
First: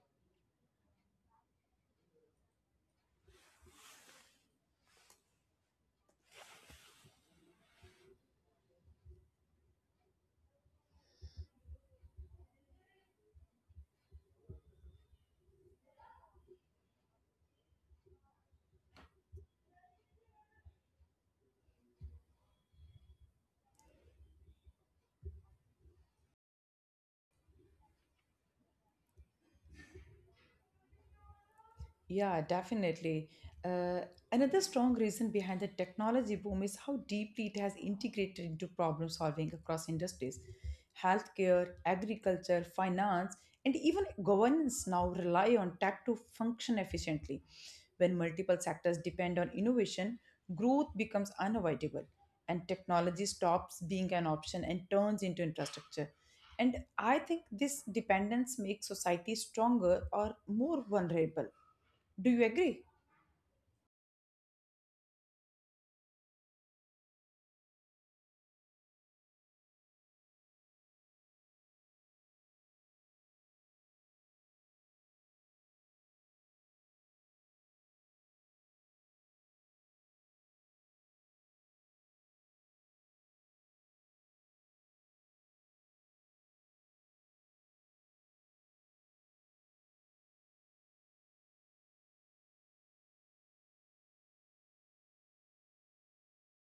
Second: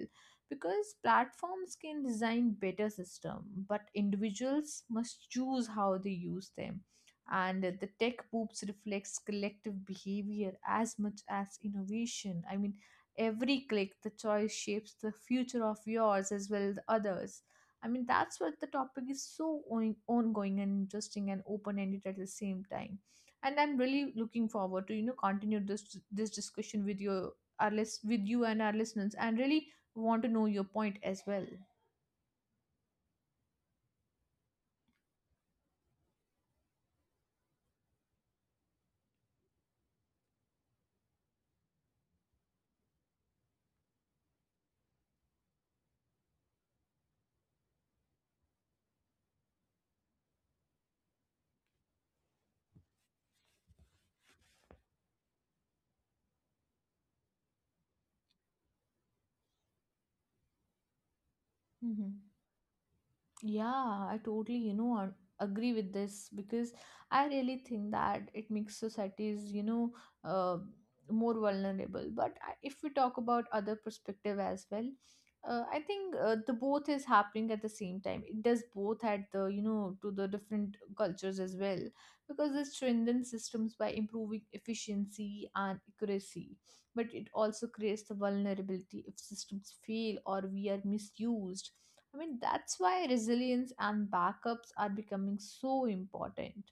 B: Because platforms can design better system, but individuals must choose how they use them. And the tech boops reflects collective behavior as much as innovation. I mean, every click, the choice shapes the future of yours as well as the others. I mean, that's what the topic is, so ongoing and interesting and open-ended at the same time. And I'm really looking forward to, you know, continue this discussion with you and our listeners, and really want to know your point as well.
A: Yeah, definitely. Uh, Another strong reason behind the technology boom is how deeply it has integrated into problem solving across industries. Healthcare, agriculture, finance, and even governance now rely on tech to function efficiently. When multiple sectors depend on innovation, growth becomes unavoidable, and technology stops being an option and turns into infrastructure. And I think this dependence makes society stronger or more vulnerable,
B: Hmm.
A: do you agree?
B: Yeah, I totally, you know, agree with this because I really think that it makes societies, you know, uh, more vulnerable. But if we talk about other perspective as well, I think the both is happening at the same time. It does both you know, to the different cultures as well, because it strengthens systems by improving efficiency and accuracy. But it also creates the vulnerability if systems fail or we are misused. I mean, that's why resilience and backups are becoming so important.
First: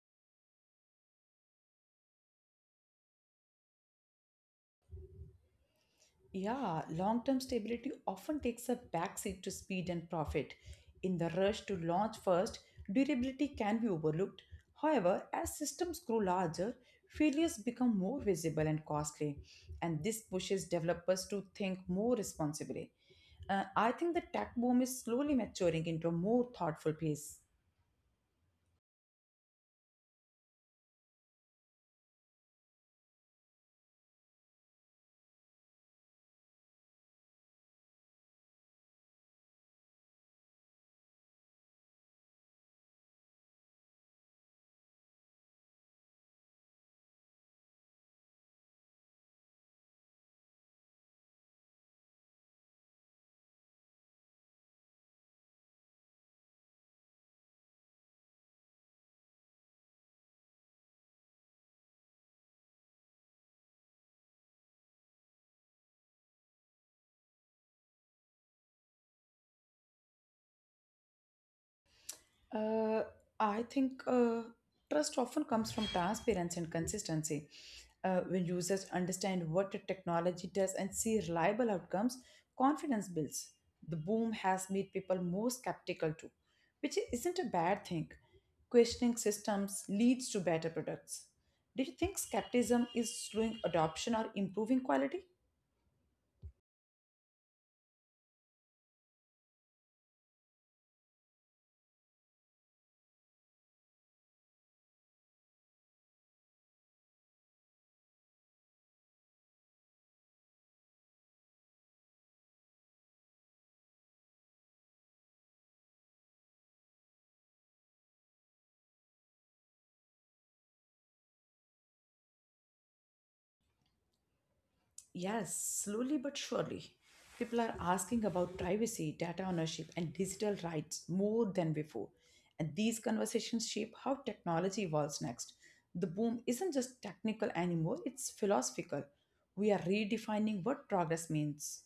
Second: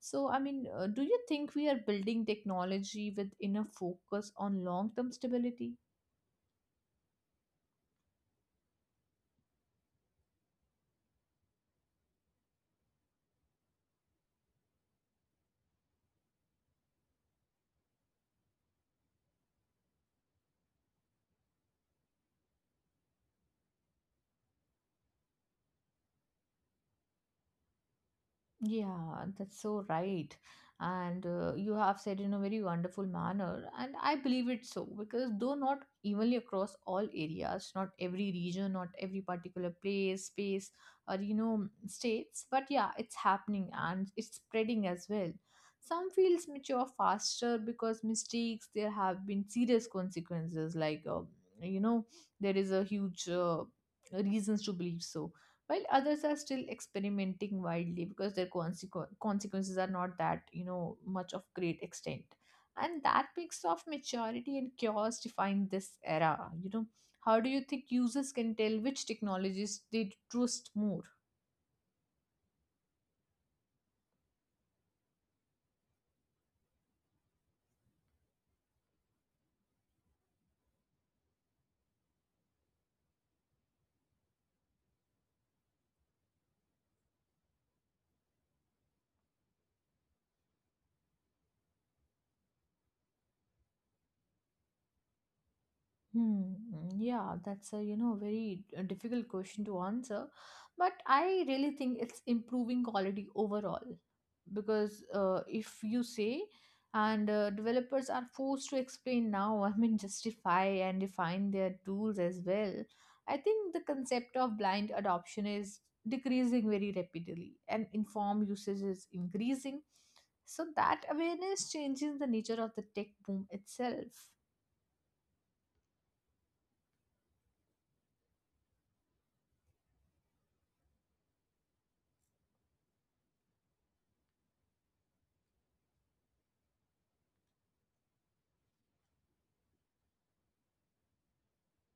B: So, I mean, do you think we are building technology with enough focus on long term stability?
A: Yeah, long term stability often takes a backseat to speed and profit. In the rush to launch first, durability can be overlooked. However, as systems grow larger, failures become more visible and costly, and this pushes developers to think more responsibly. I think the tech boom is slowly maturing into a more thoughtful pace.
B: Yeah, that's so right. And you have said in a very wonderful manner, and I believe it so because though not evenly across all areas, not every region, not every particular place, space, or you know, states, but yeah, it's happening and it's spreading as well. Some fields mature faster because mistakes, there have been serious consequences, like you know, there is a huge reasons to believe so, while others are still experimenting wildly because their consequences are not that, you know, much of great extent. And that mix of maturity and chaos define this era, you know. How do you think users can tell which technologies they trust more?
A: Uh, I think trust often comes from transparency and consistency. When users understand what the technology does and see reliable outcomes, confidence builds. The boom has made people more skeptical too, which isn't a bad thing. Questioning systems leads to better products. Do you think skepticism is slowing adoption or improving quality?
B: Hmm. Yeah, that's a, you know, very difficult question to answer, but I really think it's improving quality overall. Because if you say and developers are forced to explain now, I mean justify and define their tools as well. I think the concept of blind adoption is decreasing very rapidly, and informed usage is increasing. So that awareness changes the nature of the tech boom itself.
A: Yes, slowly but surely. People are asking about privacy, data ownership, and digital rights more than before. And these conversations shape how technology evolves next. The boom isn't just technical anymore, it's philosophical. We are redefining what progress means.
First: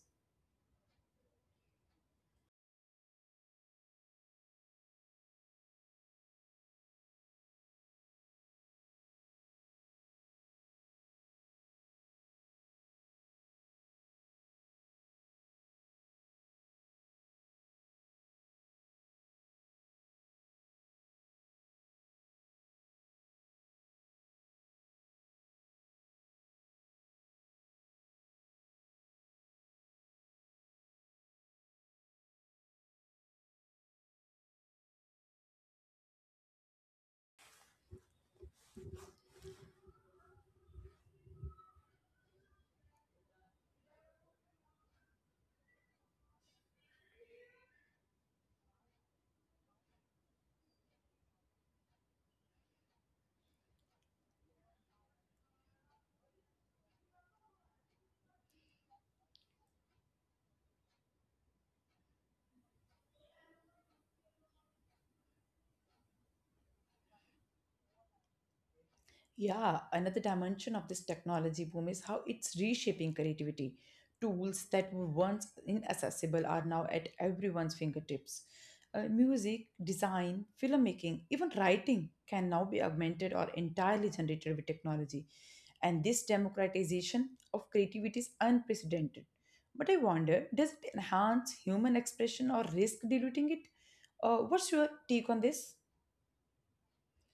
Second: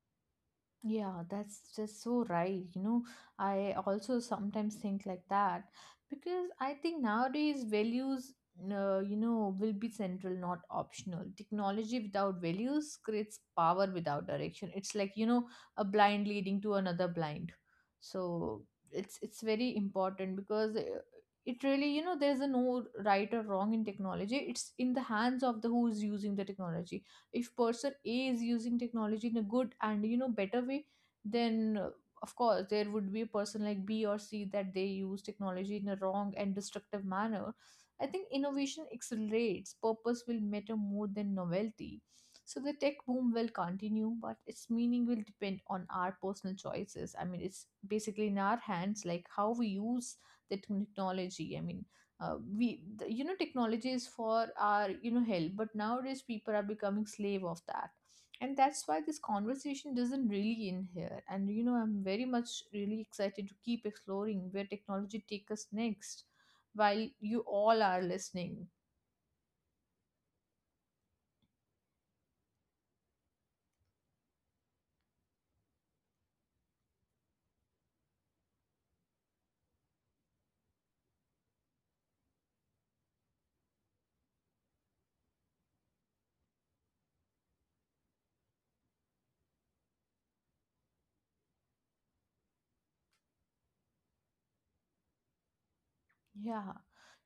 B: Yeah, that's just so right. You know, I also sometimes think like that because I think nowadays values, you know, will be central, not optional. Technology without values creates power without direction. It's like, you know, a blind leading to another blind. So it's very important because it really, you know, there's a no right or wrong in technology. It's in the hands of the who's using the technology. If person a is using technology in a good and, you know, better way, then of course there would be a person like b or c that they use technology in a wrong and destructive manner. I think innovation accelerates purpose will matter more than novelty. So the tech boom will continue, but its meaning will depend on our personal choices. I mean, it's basically in our hands, like how we use the technology. I mean, we the, you know, technology is for our, you know, help, but nowadays people are becoming slave of that. And that's why this conversation doesn't really end here, and you know, I'm very much really excited to keep exploring where technology take us next while you all are listening.
A: Yeah, another dimension of this technology boom is how it's reshaping creativity. Tools that were once inaccessible are now at everyone's fingertips. Music, design, filmmaking, even writing can now be augmented or entirely generated with technology. And this democratization of creativity is unprecedented. But I wonder, does it enhance human expression or risk diluting it? What's your take on this?
B: Yeah,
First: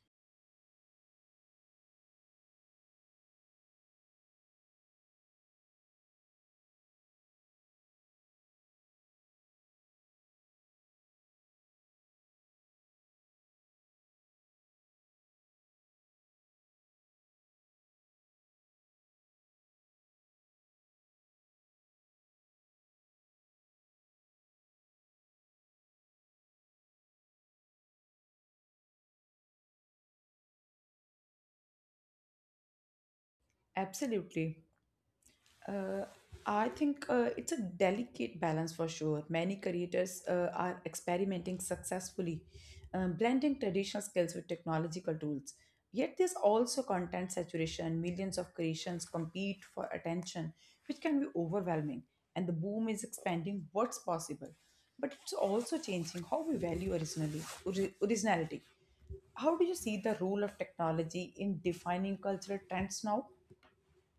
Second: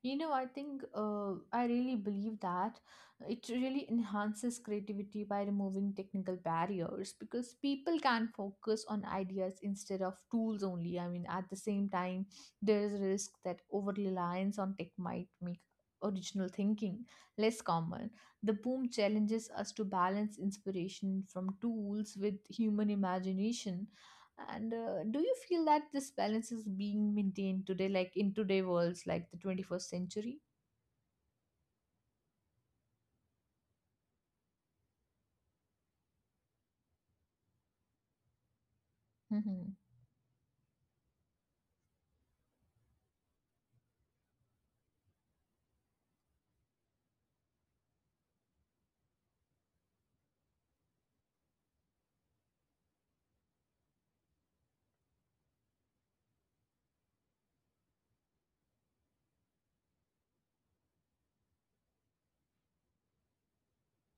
B: you know, I think I really believe that it really enhances creativity by removing technical barriers because people can focus on ideas instead of tools only. I mean, at the same time, there is a risk that over reliance on tech might make original thinking less common. The boom challenges us to balance inspiration from tools with human imagination. And do you feel that this balance is being maintained today, like in today worlds, like the 21st century?
A: Absolutely. Uh, I think it's a delicate balance for sure. Many creators are experimenting successfully, blending traditional skills with technological tools. Yet there's also content saturation. Millions of creations compete for attention, which can be overwhelming. And the boom is expanding what's possible, but it's also changing how we value originality. How do you see the role of technology in defining cultural trends now?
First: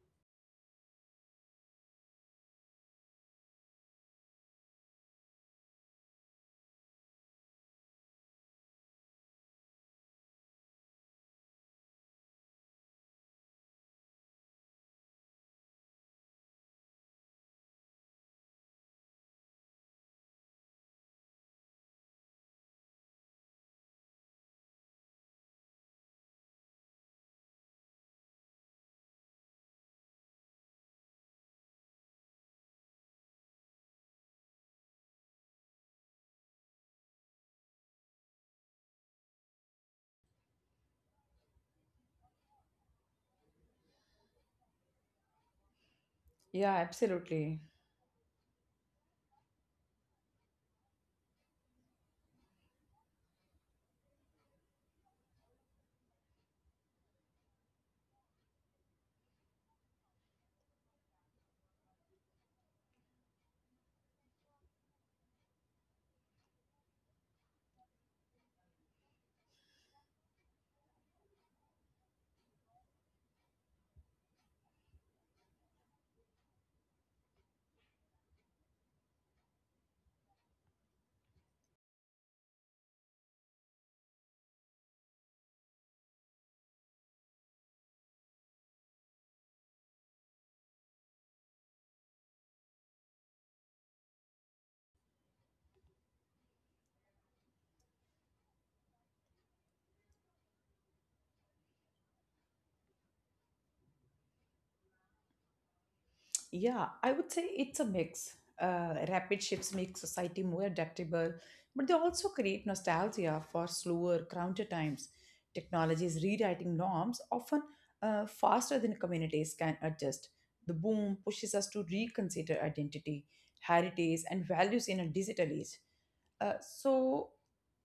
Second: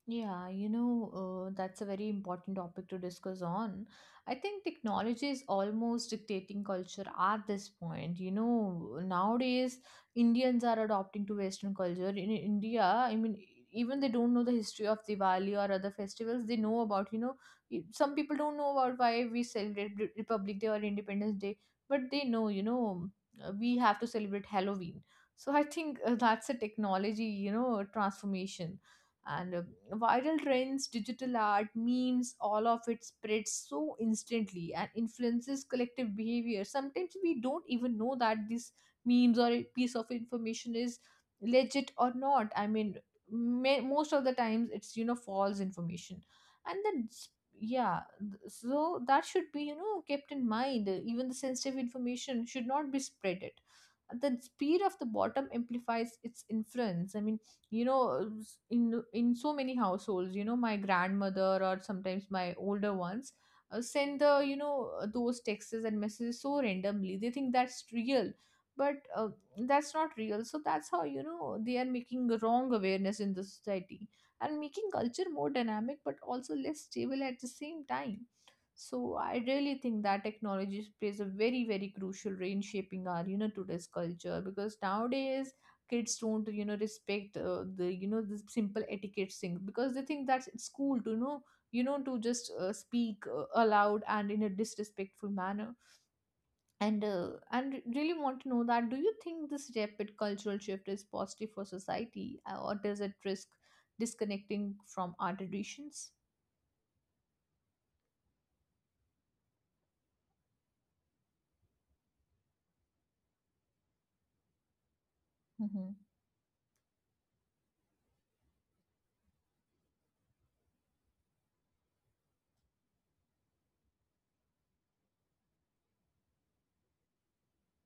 B: Yeah, you know, that's a very important topic to discuss on. I think technology is almost dictating culture at this point. You know, nowadays Indians are adopting to Western culture. In India, I mean, even they don't know the history of Diwali or other festivals. They know about, you know, some people don't know about why we celebrate Republic Day or Independence Day, but they know, you know, we have to celebrate Halloween. So I think that's a technology, transformation and viral trends, digital art, memes, all of it spreads so instantly and influences collective behavior. Sometimes we don't even know that this memes or a piece of information is legit or not. I mean, most of the times it's false information.
A: Yeah,
B: and then s-
A: absolutely.
B: yeah, so that should be kept in mind. Even the sensitive information should not be spread it. The speed of the bottom amplifies its influence. I mean, you know in so many households, you know, my grandmother or sometimes my older ones send the, those texts and messages so randomly. They think that's real, but that's not real. So that's how, you know, they are making wrong awareness in the society and making culture more dynamic but also less stable at the same time. So I really think that technology plays a very, very crucial role in shaping our, you know, today's culture, because nowadays kids don't, you know, respect the, you know, the simple etiquette thing, because they think that's it's cool to, you know, to just speak aloud and in a disrespectful manner. And really want to know that, do you think this rapid cultural shift is positive for society, or does it risk disconnecting from our traditions?
A: Yeah, I would say it's a mix. Rapid shifts make society more adaptable, but they also create nostalgia for slower, counter times.
B: Hmm.
A: Technology is rewriting norms often faster than communities can adjust. The boom pushes us to reconsider identity, heritage, and values in a digital age. So,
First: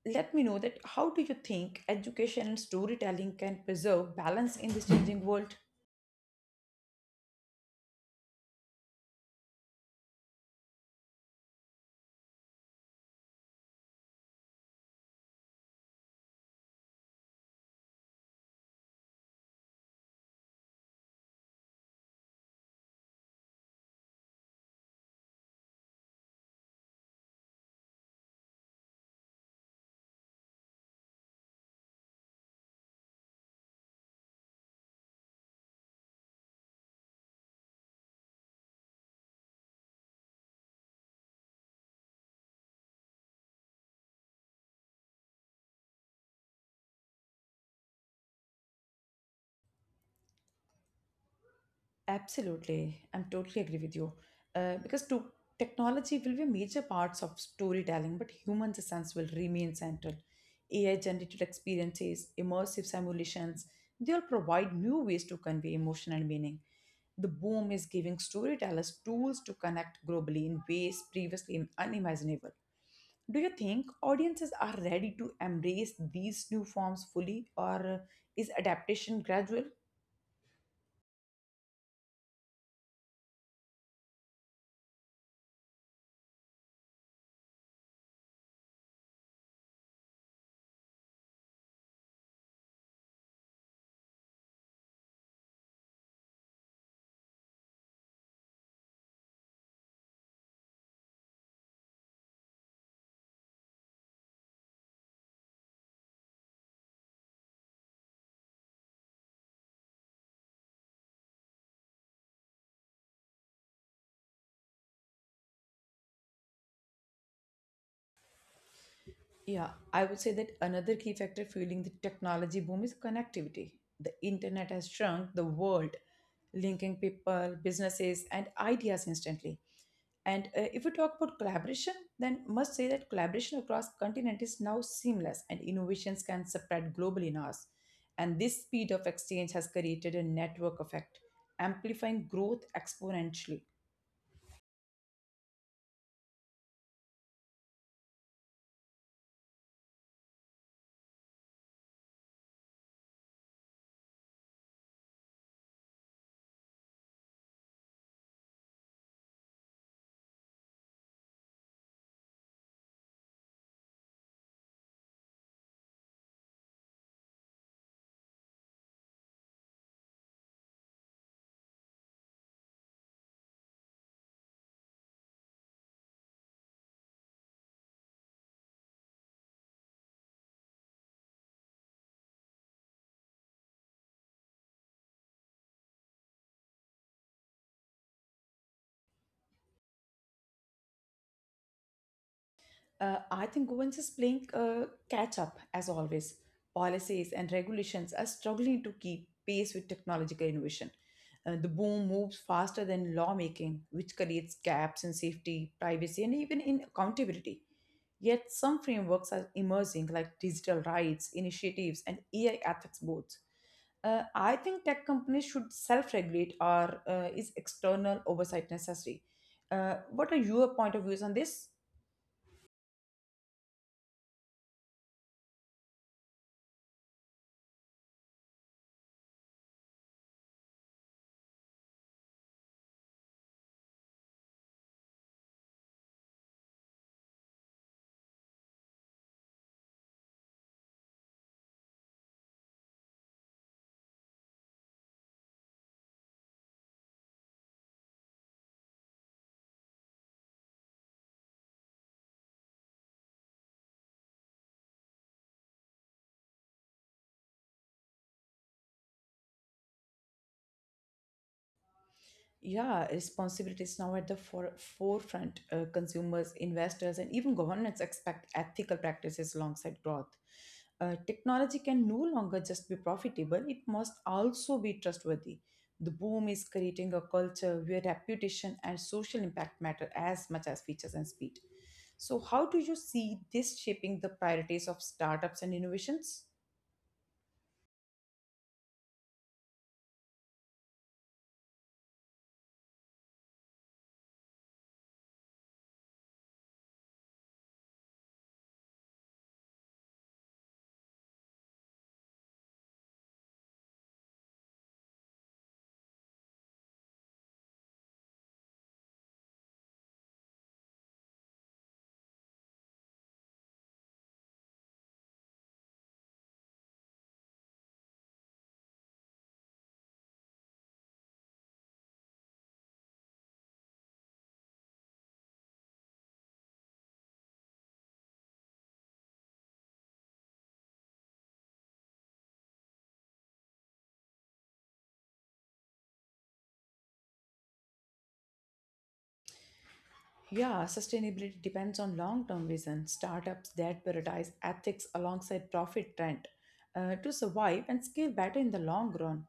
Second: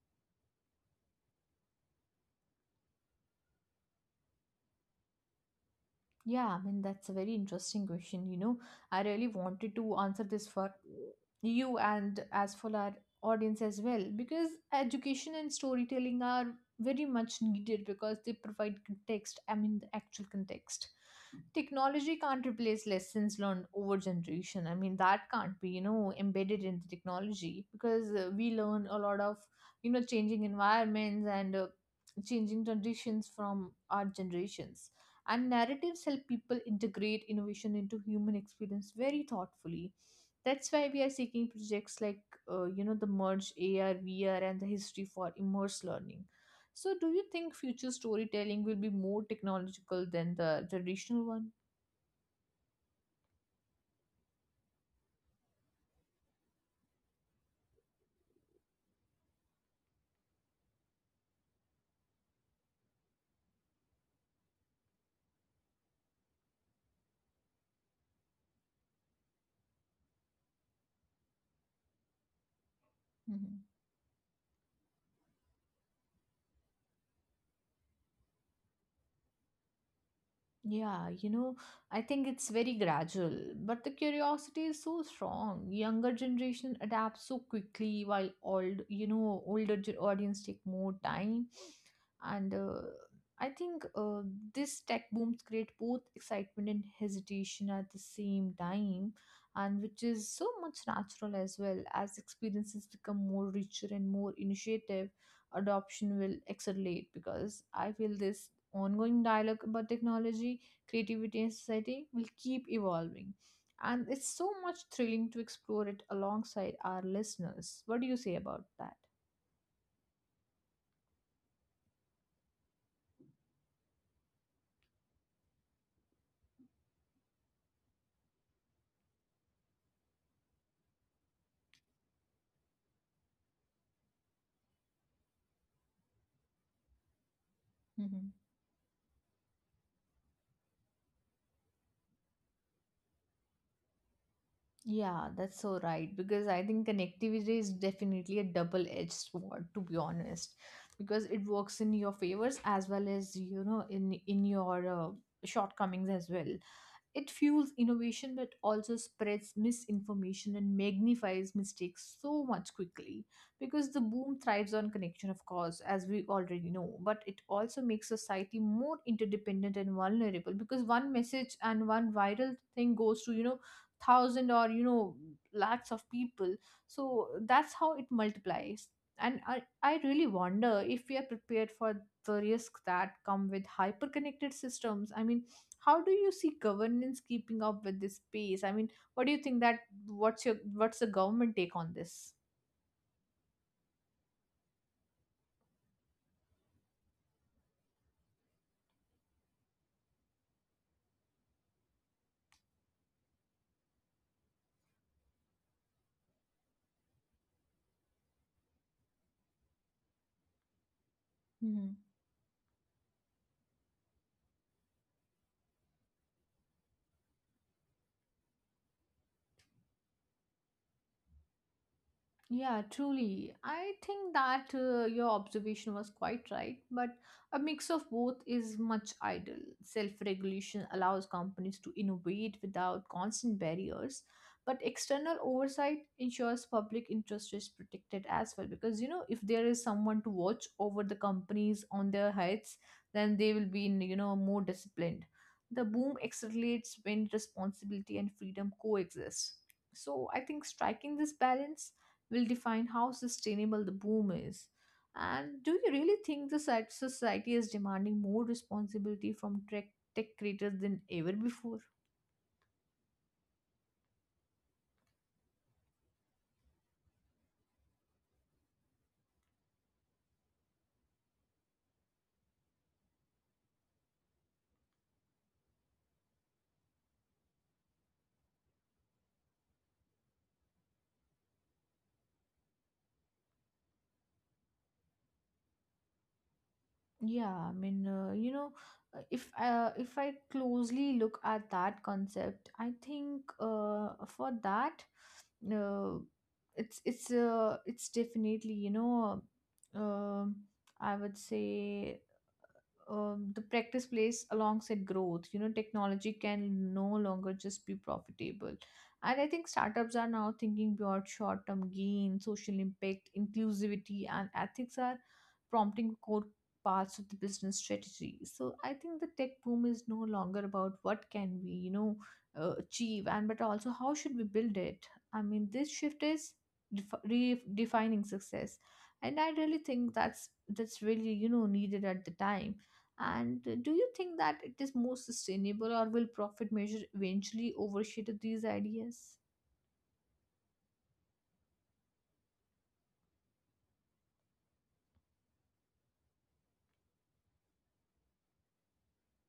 A: let me know that how do you think education and storytelling can preserve balance in this changing world?
B: Yeah, I mean, that's a very interesting question. You know, I really wanted to answer this for you and as for our audience as well, because education and storytelling are very much needed because they provide context. I mean, the actual context. Technology can't replace lessons learned over generation. I mean, that can't be, you know, embedded in the technology, because we learn a lot of, you know, changing environments and changing traditions from our generations, and narratives help people integrate innovation into human experience very thoughtfully. That's why we are seeking projects like, you know, the merge AR VR and the history for immersed learning. So do you think future storytelling will be more technological than the traditional one?
A: Absolutely, I'm totally agree with you. Because to technology will be major parts of storytelling, but human essence will remain central. AI generated experiences, immersive simulations, they'll provide new ways to convey emotion and meaning. The boom is giving storytellers tools to connect globally in ways previously unimaginable. Do you
B: Mhm.
A: think audiences are ready to embrace these new forms fully, or is adaptation gradual?
B: Yeah, you know, I think it's very gradual, but the curiosity is so strong. Younger generation adapts so quickly, while old, you know, audience take more time. And I think this tech booms create both excitement and hesitation at the same time, and which is so much natural as well. As experiences become more richer and more initiative, adoption will accelerate, because I feel this ongoing dialogue about technology, creativity, and society will keep evolving. And it's so much thrilling to explore it alongside our listeners. What do you say about that?
A: Yeah, I would say that another key factor fueling the technology boom is connectivity. The internet has shrunk the world, linking people, businesses, and ideas instantly. And if we talk about collaboration, then must say that collaboration across continent is now seamless, and innovations can spread globally now.
B: Mhm.
A: And this speed of exchange has created a network effect, amplifying growth exponentially.
B: Yeah, that's so right. Because I think connectivity is definitely a double edged sword, to be honest, because it works in your favors as well as, you know, in your shortcomings as well. It fuels innovation but also spreads misinformation and magnifies mistakes so much quickly, because the boom thrives on connection, of course, as we already know, but it also makes society more interdependent and vulnerable, because one message and one viral thing goes to, you know, thousand or, you know, lakhs of people. So that's how it multiplies, and I really wonder if we are prepared for the risks that come with hyper connected systems. I mean, how do you see governance keeping up with this pace? I mean, what do you think that what's the government take on this?
A: I think governments is playing catch up as always. Policies and regulations are struggling to keep pace with technological innovation. The boom moves faster than lawmaking, which creates gaps in safety, privacy, and even in accountability. Yet some frameworks are emerging, like digital rights initiatives and AI ethics boards. I think tech companies should self-regulate, or is external oversight necessary? What are your point of views on this?
B: Yeah, truly. I think that your observation was quite right, but a mix of both is much ideal. Self regulation allows companies to innovate without constant barriers, but external oversight ensures public interest is protected as well. Because, you know, if there is someone to watch over the companies on their heads, then they will be, you know, more disciplined. The boom accelerates when responsibility and freedom coexist. So I think striking this balance will define how sustainable the boom is. And do you really think the society is demanding more responsibility from tech creators than ever before?
A: Yeah, responsibility is now at the forefront. Consumers, investors, and even governments expect ethical practices alongside growth. Technology can no longer just be profitable, it must also be trustworthy. The boom is creating a culture where reputation and social impact matter as much as features and speed. So, how do you see this shaping the priorities of startups and innovations?
B: Yeah, I mean, you know, if I closely look at that concept, I think for that, uh, it's it's definitely, you know, um I would say, the practice plays alongside growth. You know, technology can no longer just be profitable. And I think startups are now thinking beyond short term gain. Social impact, inclusivity, and ethics are prompting core parts of the business strategy. So I think the tech boom is no longer about what can we, you know, achieve, and but also how should we build it. I mean, this shift is redefining success, and I really think that's really, you know, needed at the time. And Do you think that it is more sustainable, or will profit measure eventually overshadow these ideas?
A: Yeah, sustainability depends on long term vision. Startups that prioritize ethics alongside profit trend to survive and scale better in the long run.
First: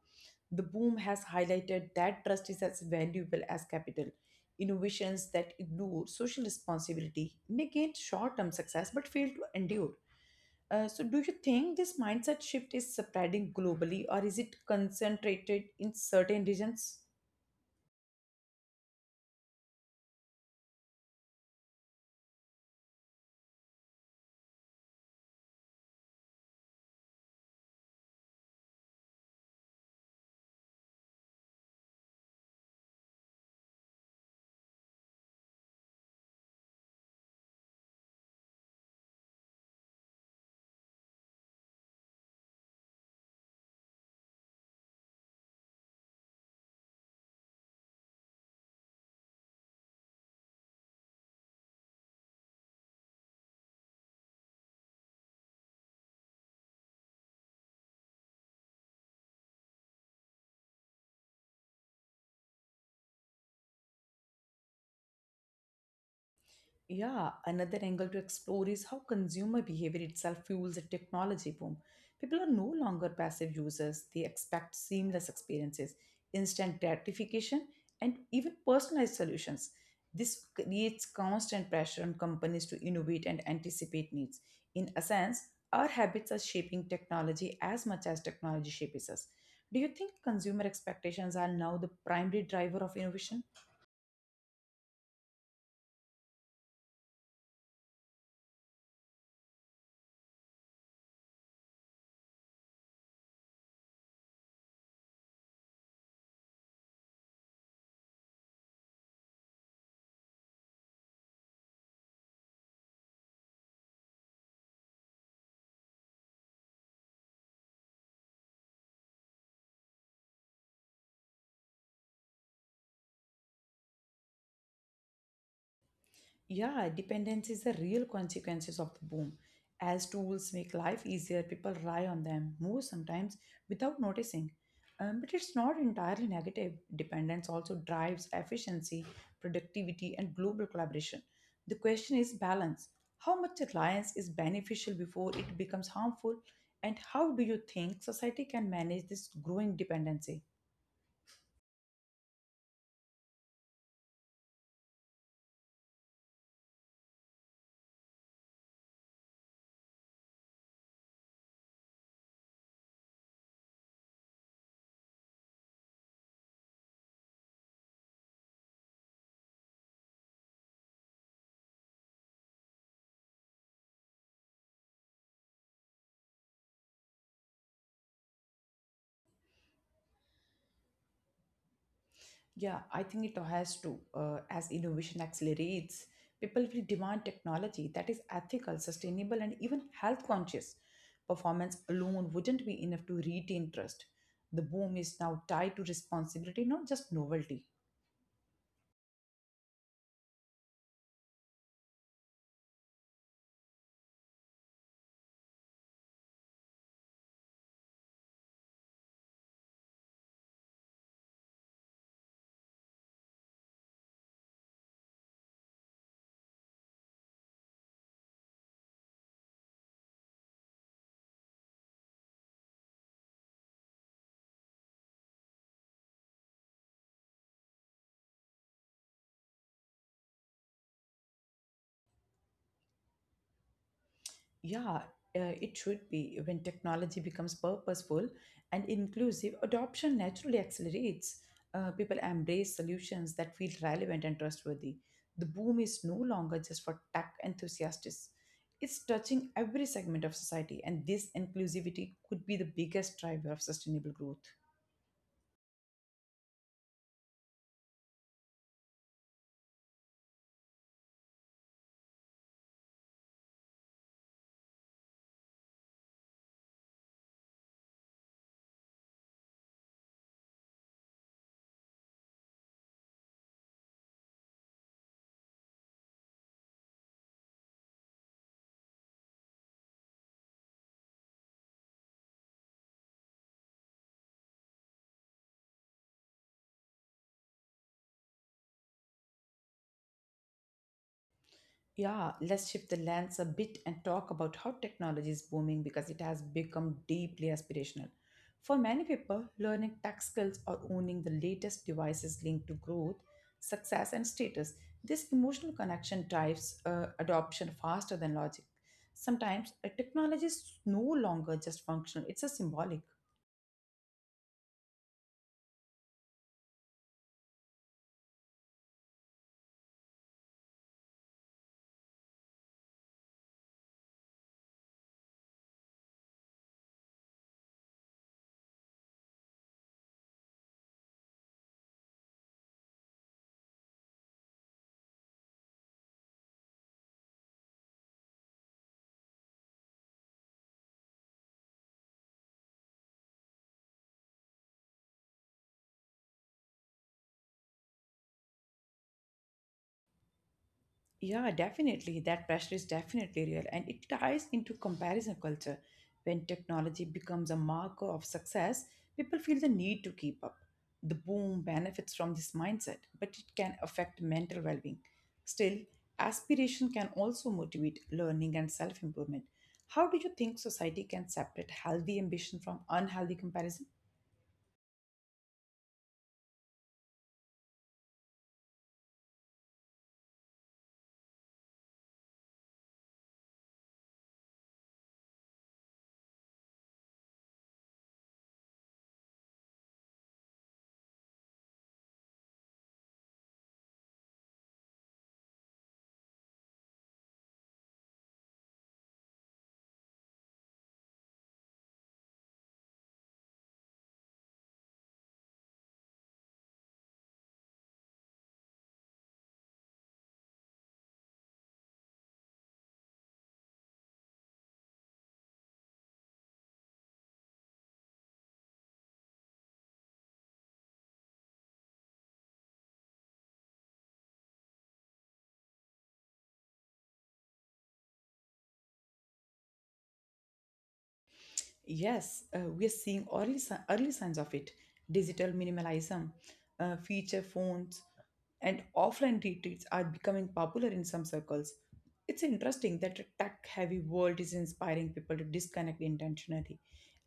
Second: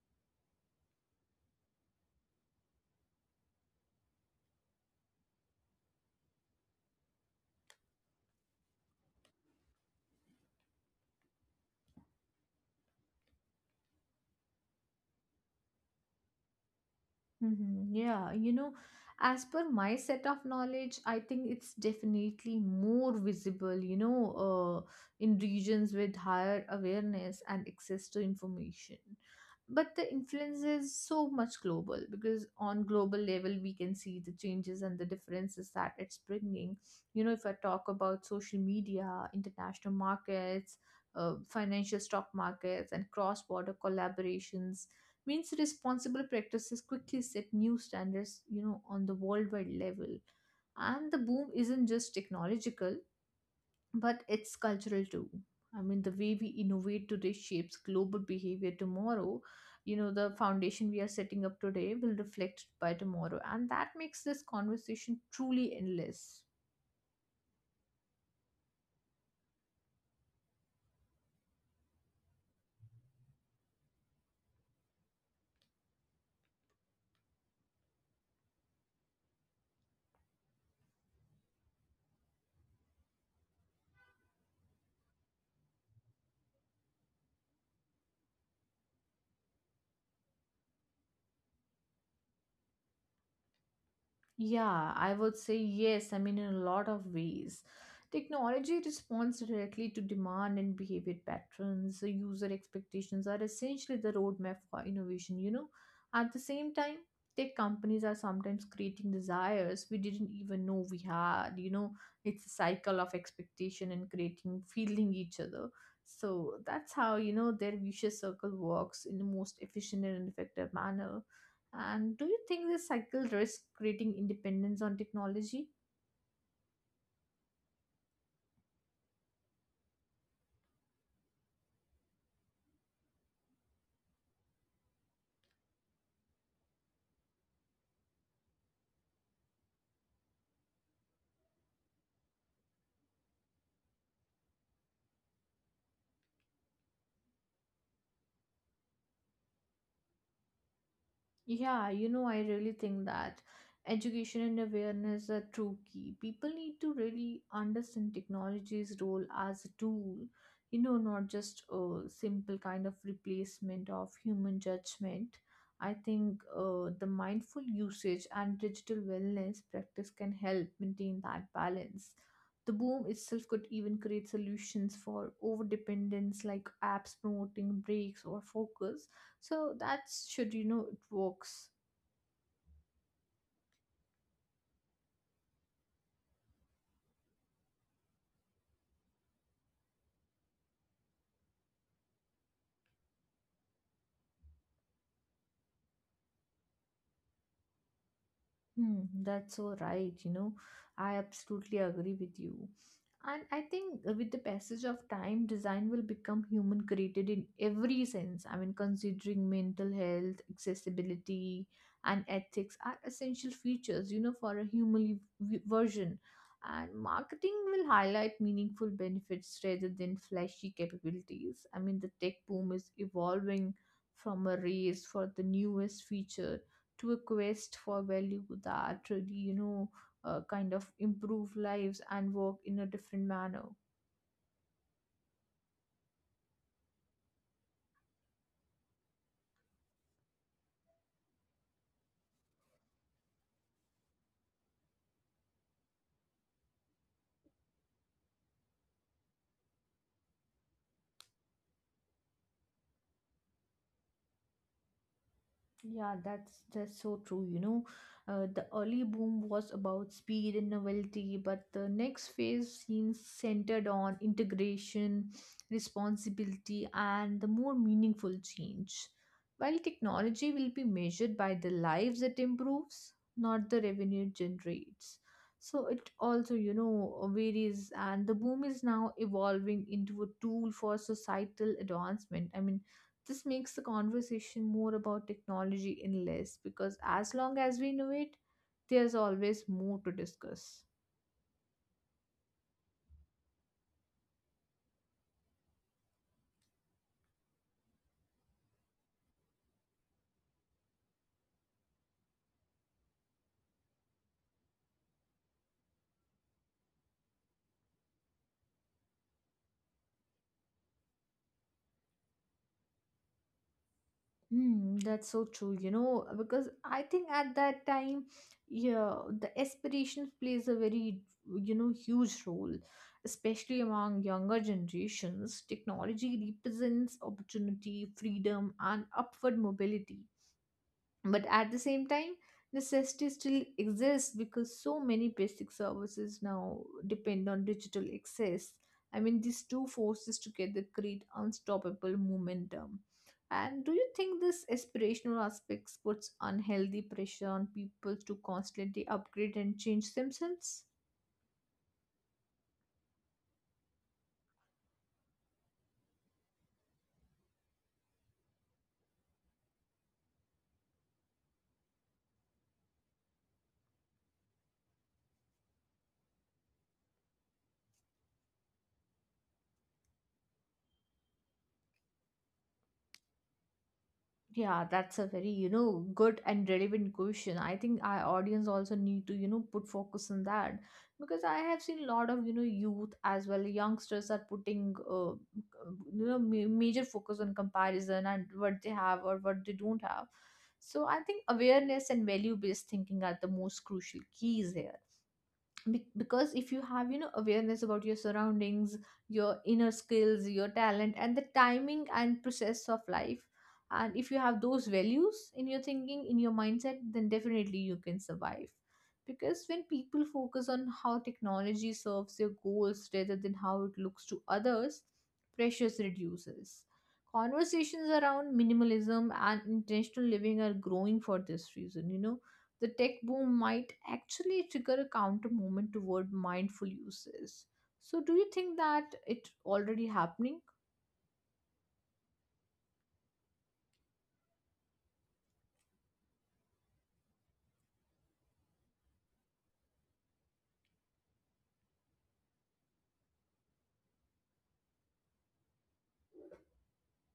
A: The boom has highlighted that trust is as valuable as capital. Innovations that ignore social responsibility may gain short term success but fail to endure. So, do you think this mindset shift is spreading globally or is it concentrated in certain regions?
B: Mm-hmm. Yeah, you know, as per my set of knowledge, I think it's definitely more visible, you know, uh, in regions with higher awareness and access to information. But the influence is so much global, because on global level we can see the changes and the differences that it's bringing. You know, if I talk about social media, international markets, financial stock markets, and cross-border collaborations means responsible practices quickly set new standards, you know, on the worldwide level. And the boom isn't just technological, but it's cultural too. I mean, the way we innovate today shapes global behavior tomorrow. You know, the foundation we are setting up today will reflect by tomorrow, and that makes this conversation truly endless.
A: Yeah, another angle to explore is how consumer behavior itself fuels a technology boom. People are no longer passive users, they expect seamless experiences, instant gratification, and even personalized solutions. This creates constant pressure on companies to innovate and anticipate needs. In a sense, our habits are shaping technology as much as technology shapes us. Do you think consumer expectations are now the primary driver of innovation?
B: Yeah, I would say yes. I mean, in a lot of ways. Technology responds directly to demand and behavior patterns. So user expectations are essentially the roadmap for innovation, you know. At the same time, tech companies are sometimes creating desires we didn't even know we had, you know. It's a cycle of expectation and creating, feeding each other. So that's how, you know, their vicious circle works in the most efficient and effective manner. And do you think this cycle risks creating independence on technology?
A: Yeah, dependence is the real consequences of the boom. As tools make life easier, people rely on them more sometimes without noticing. But it's not entirely negative. Dependence also drives efficiency, productivity, and global collaboration. The question is balance. How much reliance is beneficial before it becomes harmful? And how do you think society can manage this growing dependency?
B: Yeah, you know, I really think that education and awareness are true key. People need to really understand technology's role as a tool, you know, not just a simple kind of replacement of human judgment. I think the mindful usage and digital wellness practice can help maintain that balance. The boom itself could even create solutions for overdependence, like apps promoting breaks or focus, so that should, you know, it works.
A: Yeah, I think it has to. As innovation accelerates, people will demand technology that is ethical, sustainable, and even health conscious. Performance alone wouldn't be enough to retain trust. The boom is now tied to responsibility, not just novelty.
B: Hmm, that's so right. You know, I absolutely agree with you. And I think with the passage of time, design will become human created in every sense. I mean, considering mental health, accessibility, and ethics are essential features, you know, for a human version. And marketing will highlight meaningful benefits rather than flashy capabilities. I mean, the tech boom is evolving from a race for the newest feature to a quest for value that really, you know, kind of improve lives and work in a different manner.
A: Yeah, it should be. When technology becomes purposeful and inclusive, adoption naturally accelerates. People embrace solutions that feel relevant and trustworthy. The boom is no longer just for tech enthusiasts, it's touching every segment of society, and this inclusivity could be the biggest driver of sustainable growth.
B: Yeah, that's so true. You know, the early boom was about speed and novelty, but the next phase seems centered on integration, responsibility, and the more meaningful change. While technology will be measured by the lives it improves, not the revenue it generates. So it also, you know, varies, and the boom is now evolving into a tool for societal advancement. I mean, this makes the conversation more about technology and less, because as long as we know it, there's always more to discuss.
A: Yeah, let's shift the lens a bit and talk about how technology is booming because it has become deeply aspirational. For many people, learning tech skills or owning the latest device is linked to growth, success, and status. This emotional connection drives adoption faster than logic. Sometimes a technology is no longer just functional, it's a symbolic.
B: Hmm, that's so true, you know, because I think at that time, yeah, the aspirations plays a very, you know, huge role, especially among younger generations. Technology represents opportunity, freedom, and upward mobility, but at the same time necessity still exists, because so many basic services now depend on digital access. I mean, these two forces together create unstoppable momentum. And do you think this aspirational aspects puts unhealthy pressure on people to constantly upgrade and change themselves?
A: Yeah, definitely. That pressure is definitely real and it ties into comparison culture. When technology becomes a marker of success, people feel the need to keep up. The boom benefits from this mindset, but it can affect mental well being. Still, aspiration can also motivate learning and self improvement. How do you think society can separate healthy ambition from unhealthy comparison?
B: Yeah, that's a very, you know, good and relevant question. I think our audience also need to, you know, put focus on that, because I have seen a lot of, you know, youth as well. Youngsters are putting, you know, major focus on comparison and what they have or what they don't have. So I think awareness and value-based thinking are the most crucial keys here. Because if you have, you know, awareness about your surroundings, your inner skills, your talent, and the timing and process of life, and if you have those values in your thinking, in your mindset, then definitely you can survive. Because when people focus on how technology serves their goals rather than how it looks to others, pressures reduces. Conversations around minimalism and intentional living are growing for this reason. You know, the tech boom might actually trigger a counter movement toward mindful uses. So, do you think that it's already happening?
A: Yes, we are seeing early signs of it. Digital minimalism, feature phones, and offline retreats are becoming popular in some circles. It's interesting that a tech heavy world is inspiring people to disconnect intentionally.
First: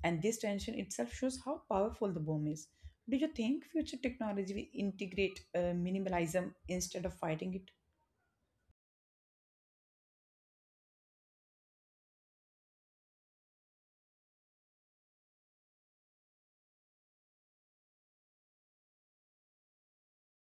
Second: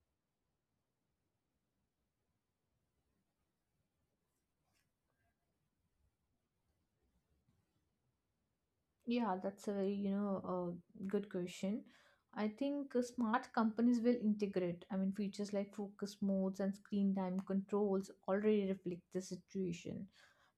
A: And this tension itself shows how powerful the bomb is. Do you think future technology will integrate minimalism instead of fighting it?
B: Yeah, that's a very, you know, good question. I think smart companies will integrate. I mean, features like focus modes and screen time controls already reflect the situation.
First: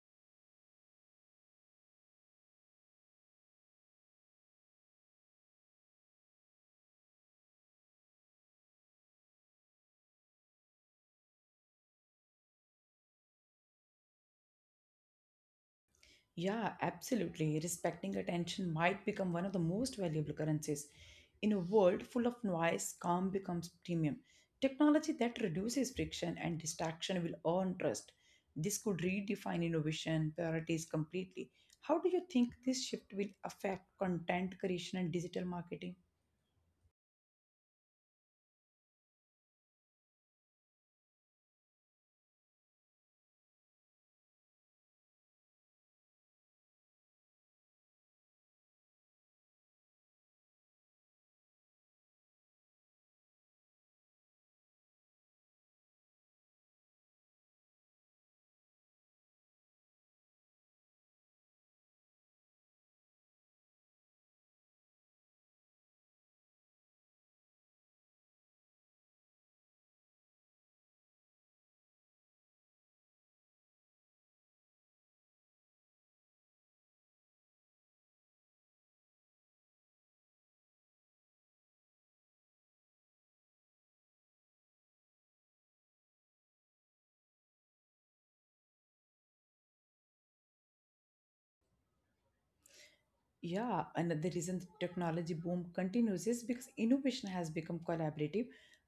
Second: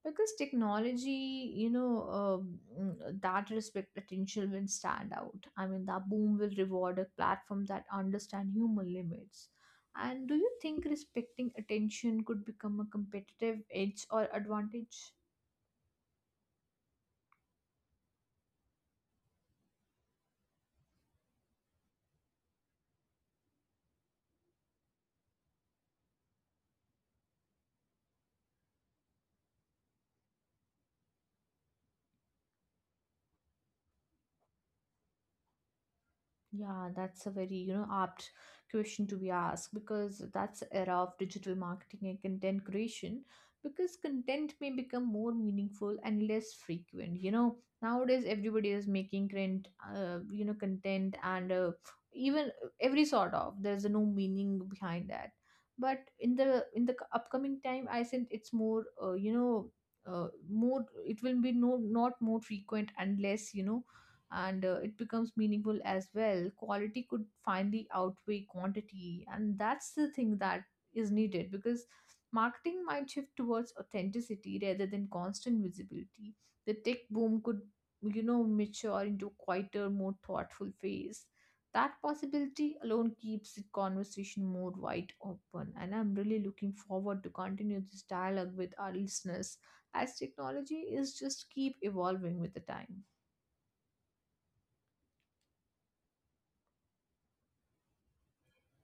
B: Because technology, you know, that respect attention will stand out. I mean, that boom will reward a platform that understand human limits. And do you think respecting attention could become a competitive edge or advantage?
A: Yeah, absolutely. Respecting attention might become one of the most valuable currencies. In a world full of noise, calm becomes premium. Technology that reduces friction and distraction will earn trust. This could redefine innovation priorities completely. How do you think this shift will affect content creation and digital marketing?
B: Yeah, that's a very, you know, apt question to be asked because that's the era of digital marketing and content creation because content may become more meaningful and less frequent. You know, nowadays everybody is making print, you know, content and even every sort of there's no meaning behind that. But in the upcoming time, I think it's more, you know, more it will be no not more frequent unless you know and it becomes meaningful as well. Quality could finally outweigh quantity, and that's the thing that is needed because marketing might shift towards authenticity rather than constant visibility. The tech boom could, you know, mature into quieter, more thoughtful phase. That possibility alone keeps the conversation more wide open, and I'm really looking forward to continue this dialogue with our listeners as technology is just keep evolving with the time.
A: Yeah, and the reason the technology boom continues is because innovation has become collaborative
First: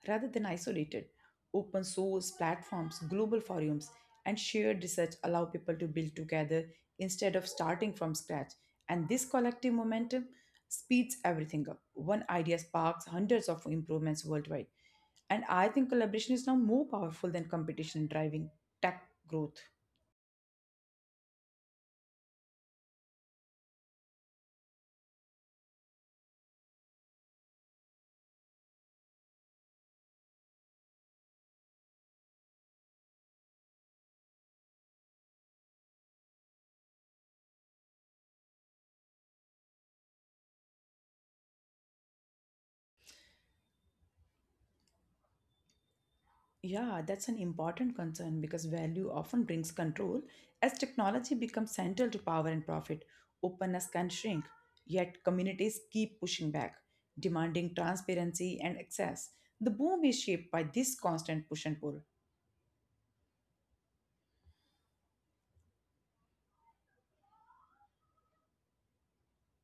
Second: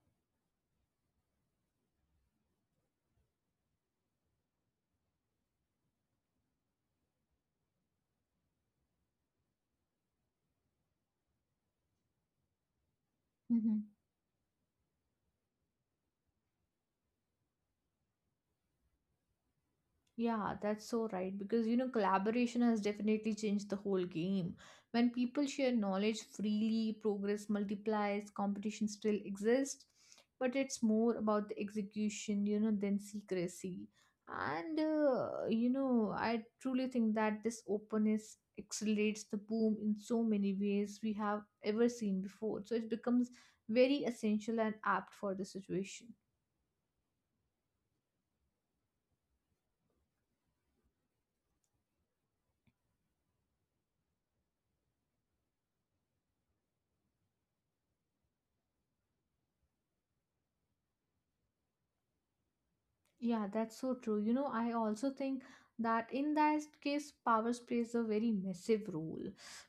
A: rather than isolated. Open source platforms, global forums, and shared research allow people to build together instead of starting from scratch. And this collective momentum speeds everything up. One idea sparks hundreds of
B: Mhm.
A: improvements worldwide. And I think collaboration is now more powerful than competition in driving tech growth.
B: Yeah, that's so right because you know collaboration has definitely changed the whole game. When people share knowledge freely, progress multiplies, competition still exists, but it's more about the execution, you know, than secrecy. And you know, I truly think that this openness accelerates the boom in so many ways we have ever seen before. So it becomes very essential and apt for the situation.
A: Yeah, that's an important concern because value often brings control. As technology becomes central to power and profit, openness can shrink, yet communities keep pushing back, demanding transparency and access. The boom is shaped by this constant push and pull.
B: Yeah, that's so true. You know, I also think that in that case, power plays a very massive role.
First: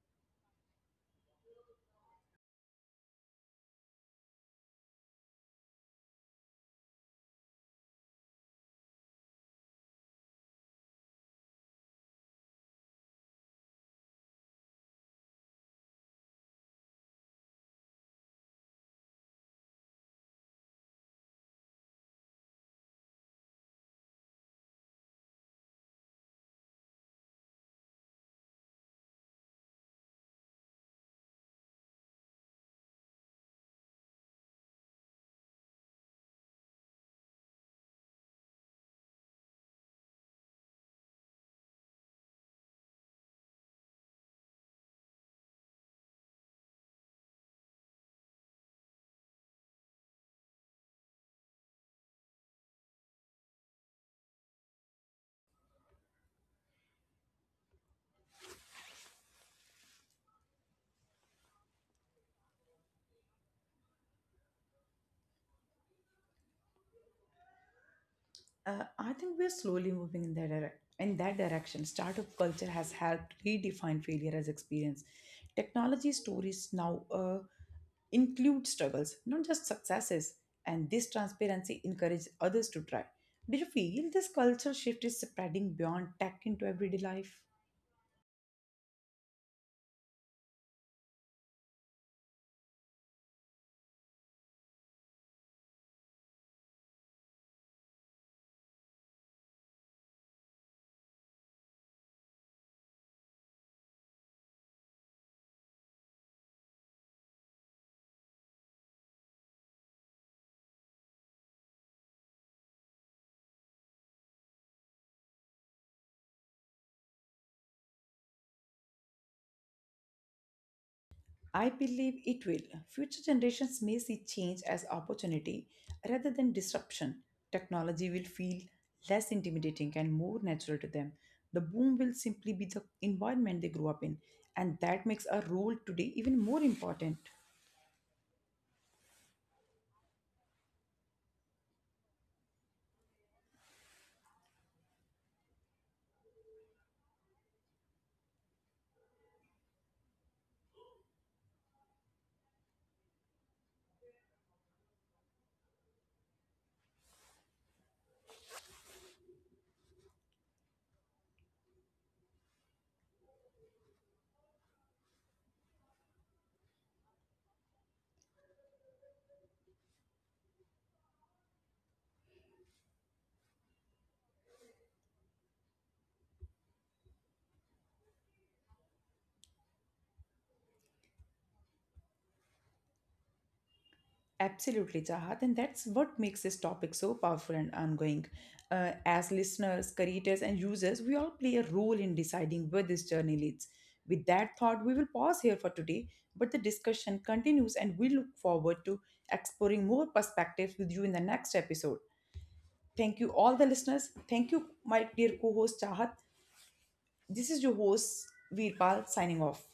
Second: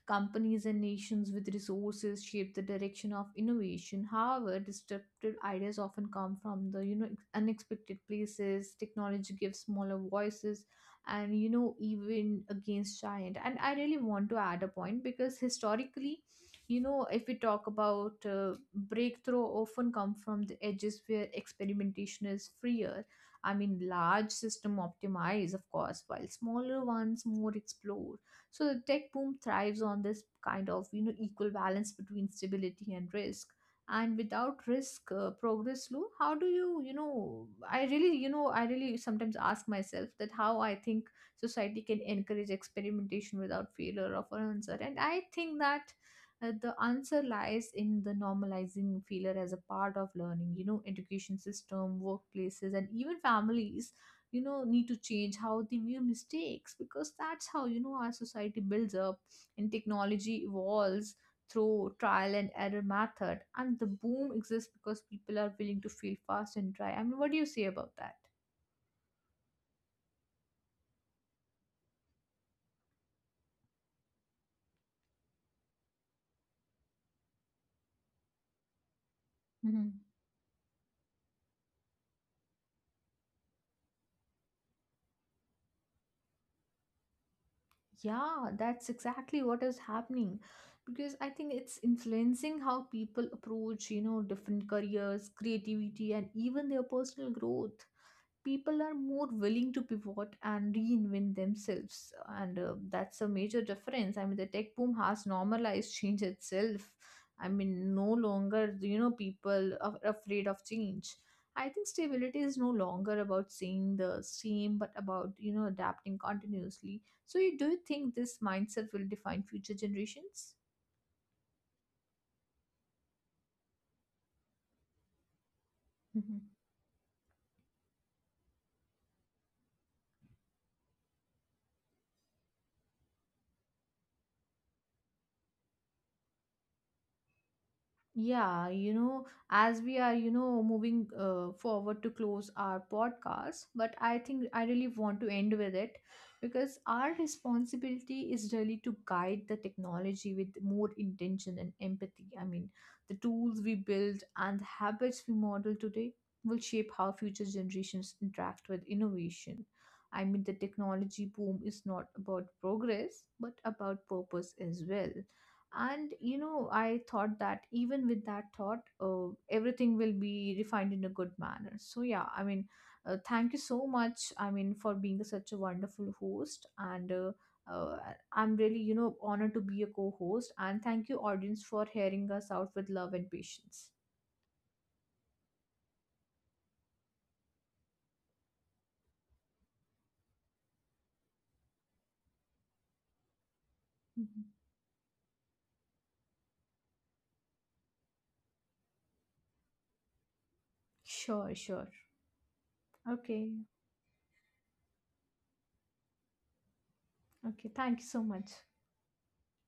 B: Companies and nations with resources shape the direction of innovation. However, disruptive ideas often come from the you know unexpected places. Technology gives smaller voices, and you know even against giant. And I really want to add a point because historically, you know, if we talk about breakthrough, often come from the edges where experimentation is freer. I mean, large system optimize, of course, while smaller ones more explore. So the tech boom thrives on this kind of you know equal balance between stability and risk. And without risk, progress slow. How do you know? I really you know I really sometimes ask myself that how I think society can encourage experimentation without failure of an answer. And I think that the answer lies in the normalizing failure as a part of learning. You know, education system, workplaces, and even families, you know, need to change how they view mistakes because that's how, you know, our society builds up and technology evolves through trial and error method. And the boom exists because people are willing to fail fast and try. I mean, what do you say about that?
A: I think we're slowly moving in that in that direction. Startup culture has helped redefine failure as experience. Technology stories now include struggles, not just successes, and this transparency encourages others to try. Do you feel this cultural shift is spreading beyond tech into everyday life?
B: Yeah, that's exactly what is happening because I think it's influencing how people approach, you know, different careers, creativity, and even their personal growth. People are more willing to pivot and reinvent themselves, and that's a major difference. I mean, the tech boom has normalized change itself. I mean no longer you know people are afraid of change. I think stability is no longer about saying the same but about you know adapting continuously. So you do you think this mindset will define future generations?
A: I believe it will. Future generations may see change as opportunity rather than disruption. Technology will feel less intimidating and more natural to them. The boom will simply be the environment they grew up in, and that makes our role today even more important.
B: Yeah, you know, as we are, you know, moving forward to close our podcast, but I think I really want to end with it because our responsibility is really to guide the technology with more intention and empathy. I mean, the tools we build and the habits we model today will shape how future generations interact with innovation. I mean, the technology boom is not about progress, but about purpose as well. And you know I thought that even with that thought everything will be refined in a good manner. So yeah, I mean, thank you so much. I mean for being such a wonderful host and uh, I'm really you know honored to be a co-host, and thank you audience for hearing us out with love and patience.
A: Absolutely, Chahat, and that's what makes this topic so powerful and ongoing. As listeners, creators, and users, we all play a role in deciding where this journey leads. With
B: Mhm.
A: that thought, we will pause here for today, but the discussion continues, and we look forward to exploring more perspectives with you in the next
B: Sure, sure.
A: episode. Thank you,
B: Okay.
A: all the listeners. Thank you, my dear co host Chahat. This is your
B: Okay, thank you
A: host,
B: so much.
A: Veerpal, signing off.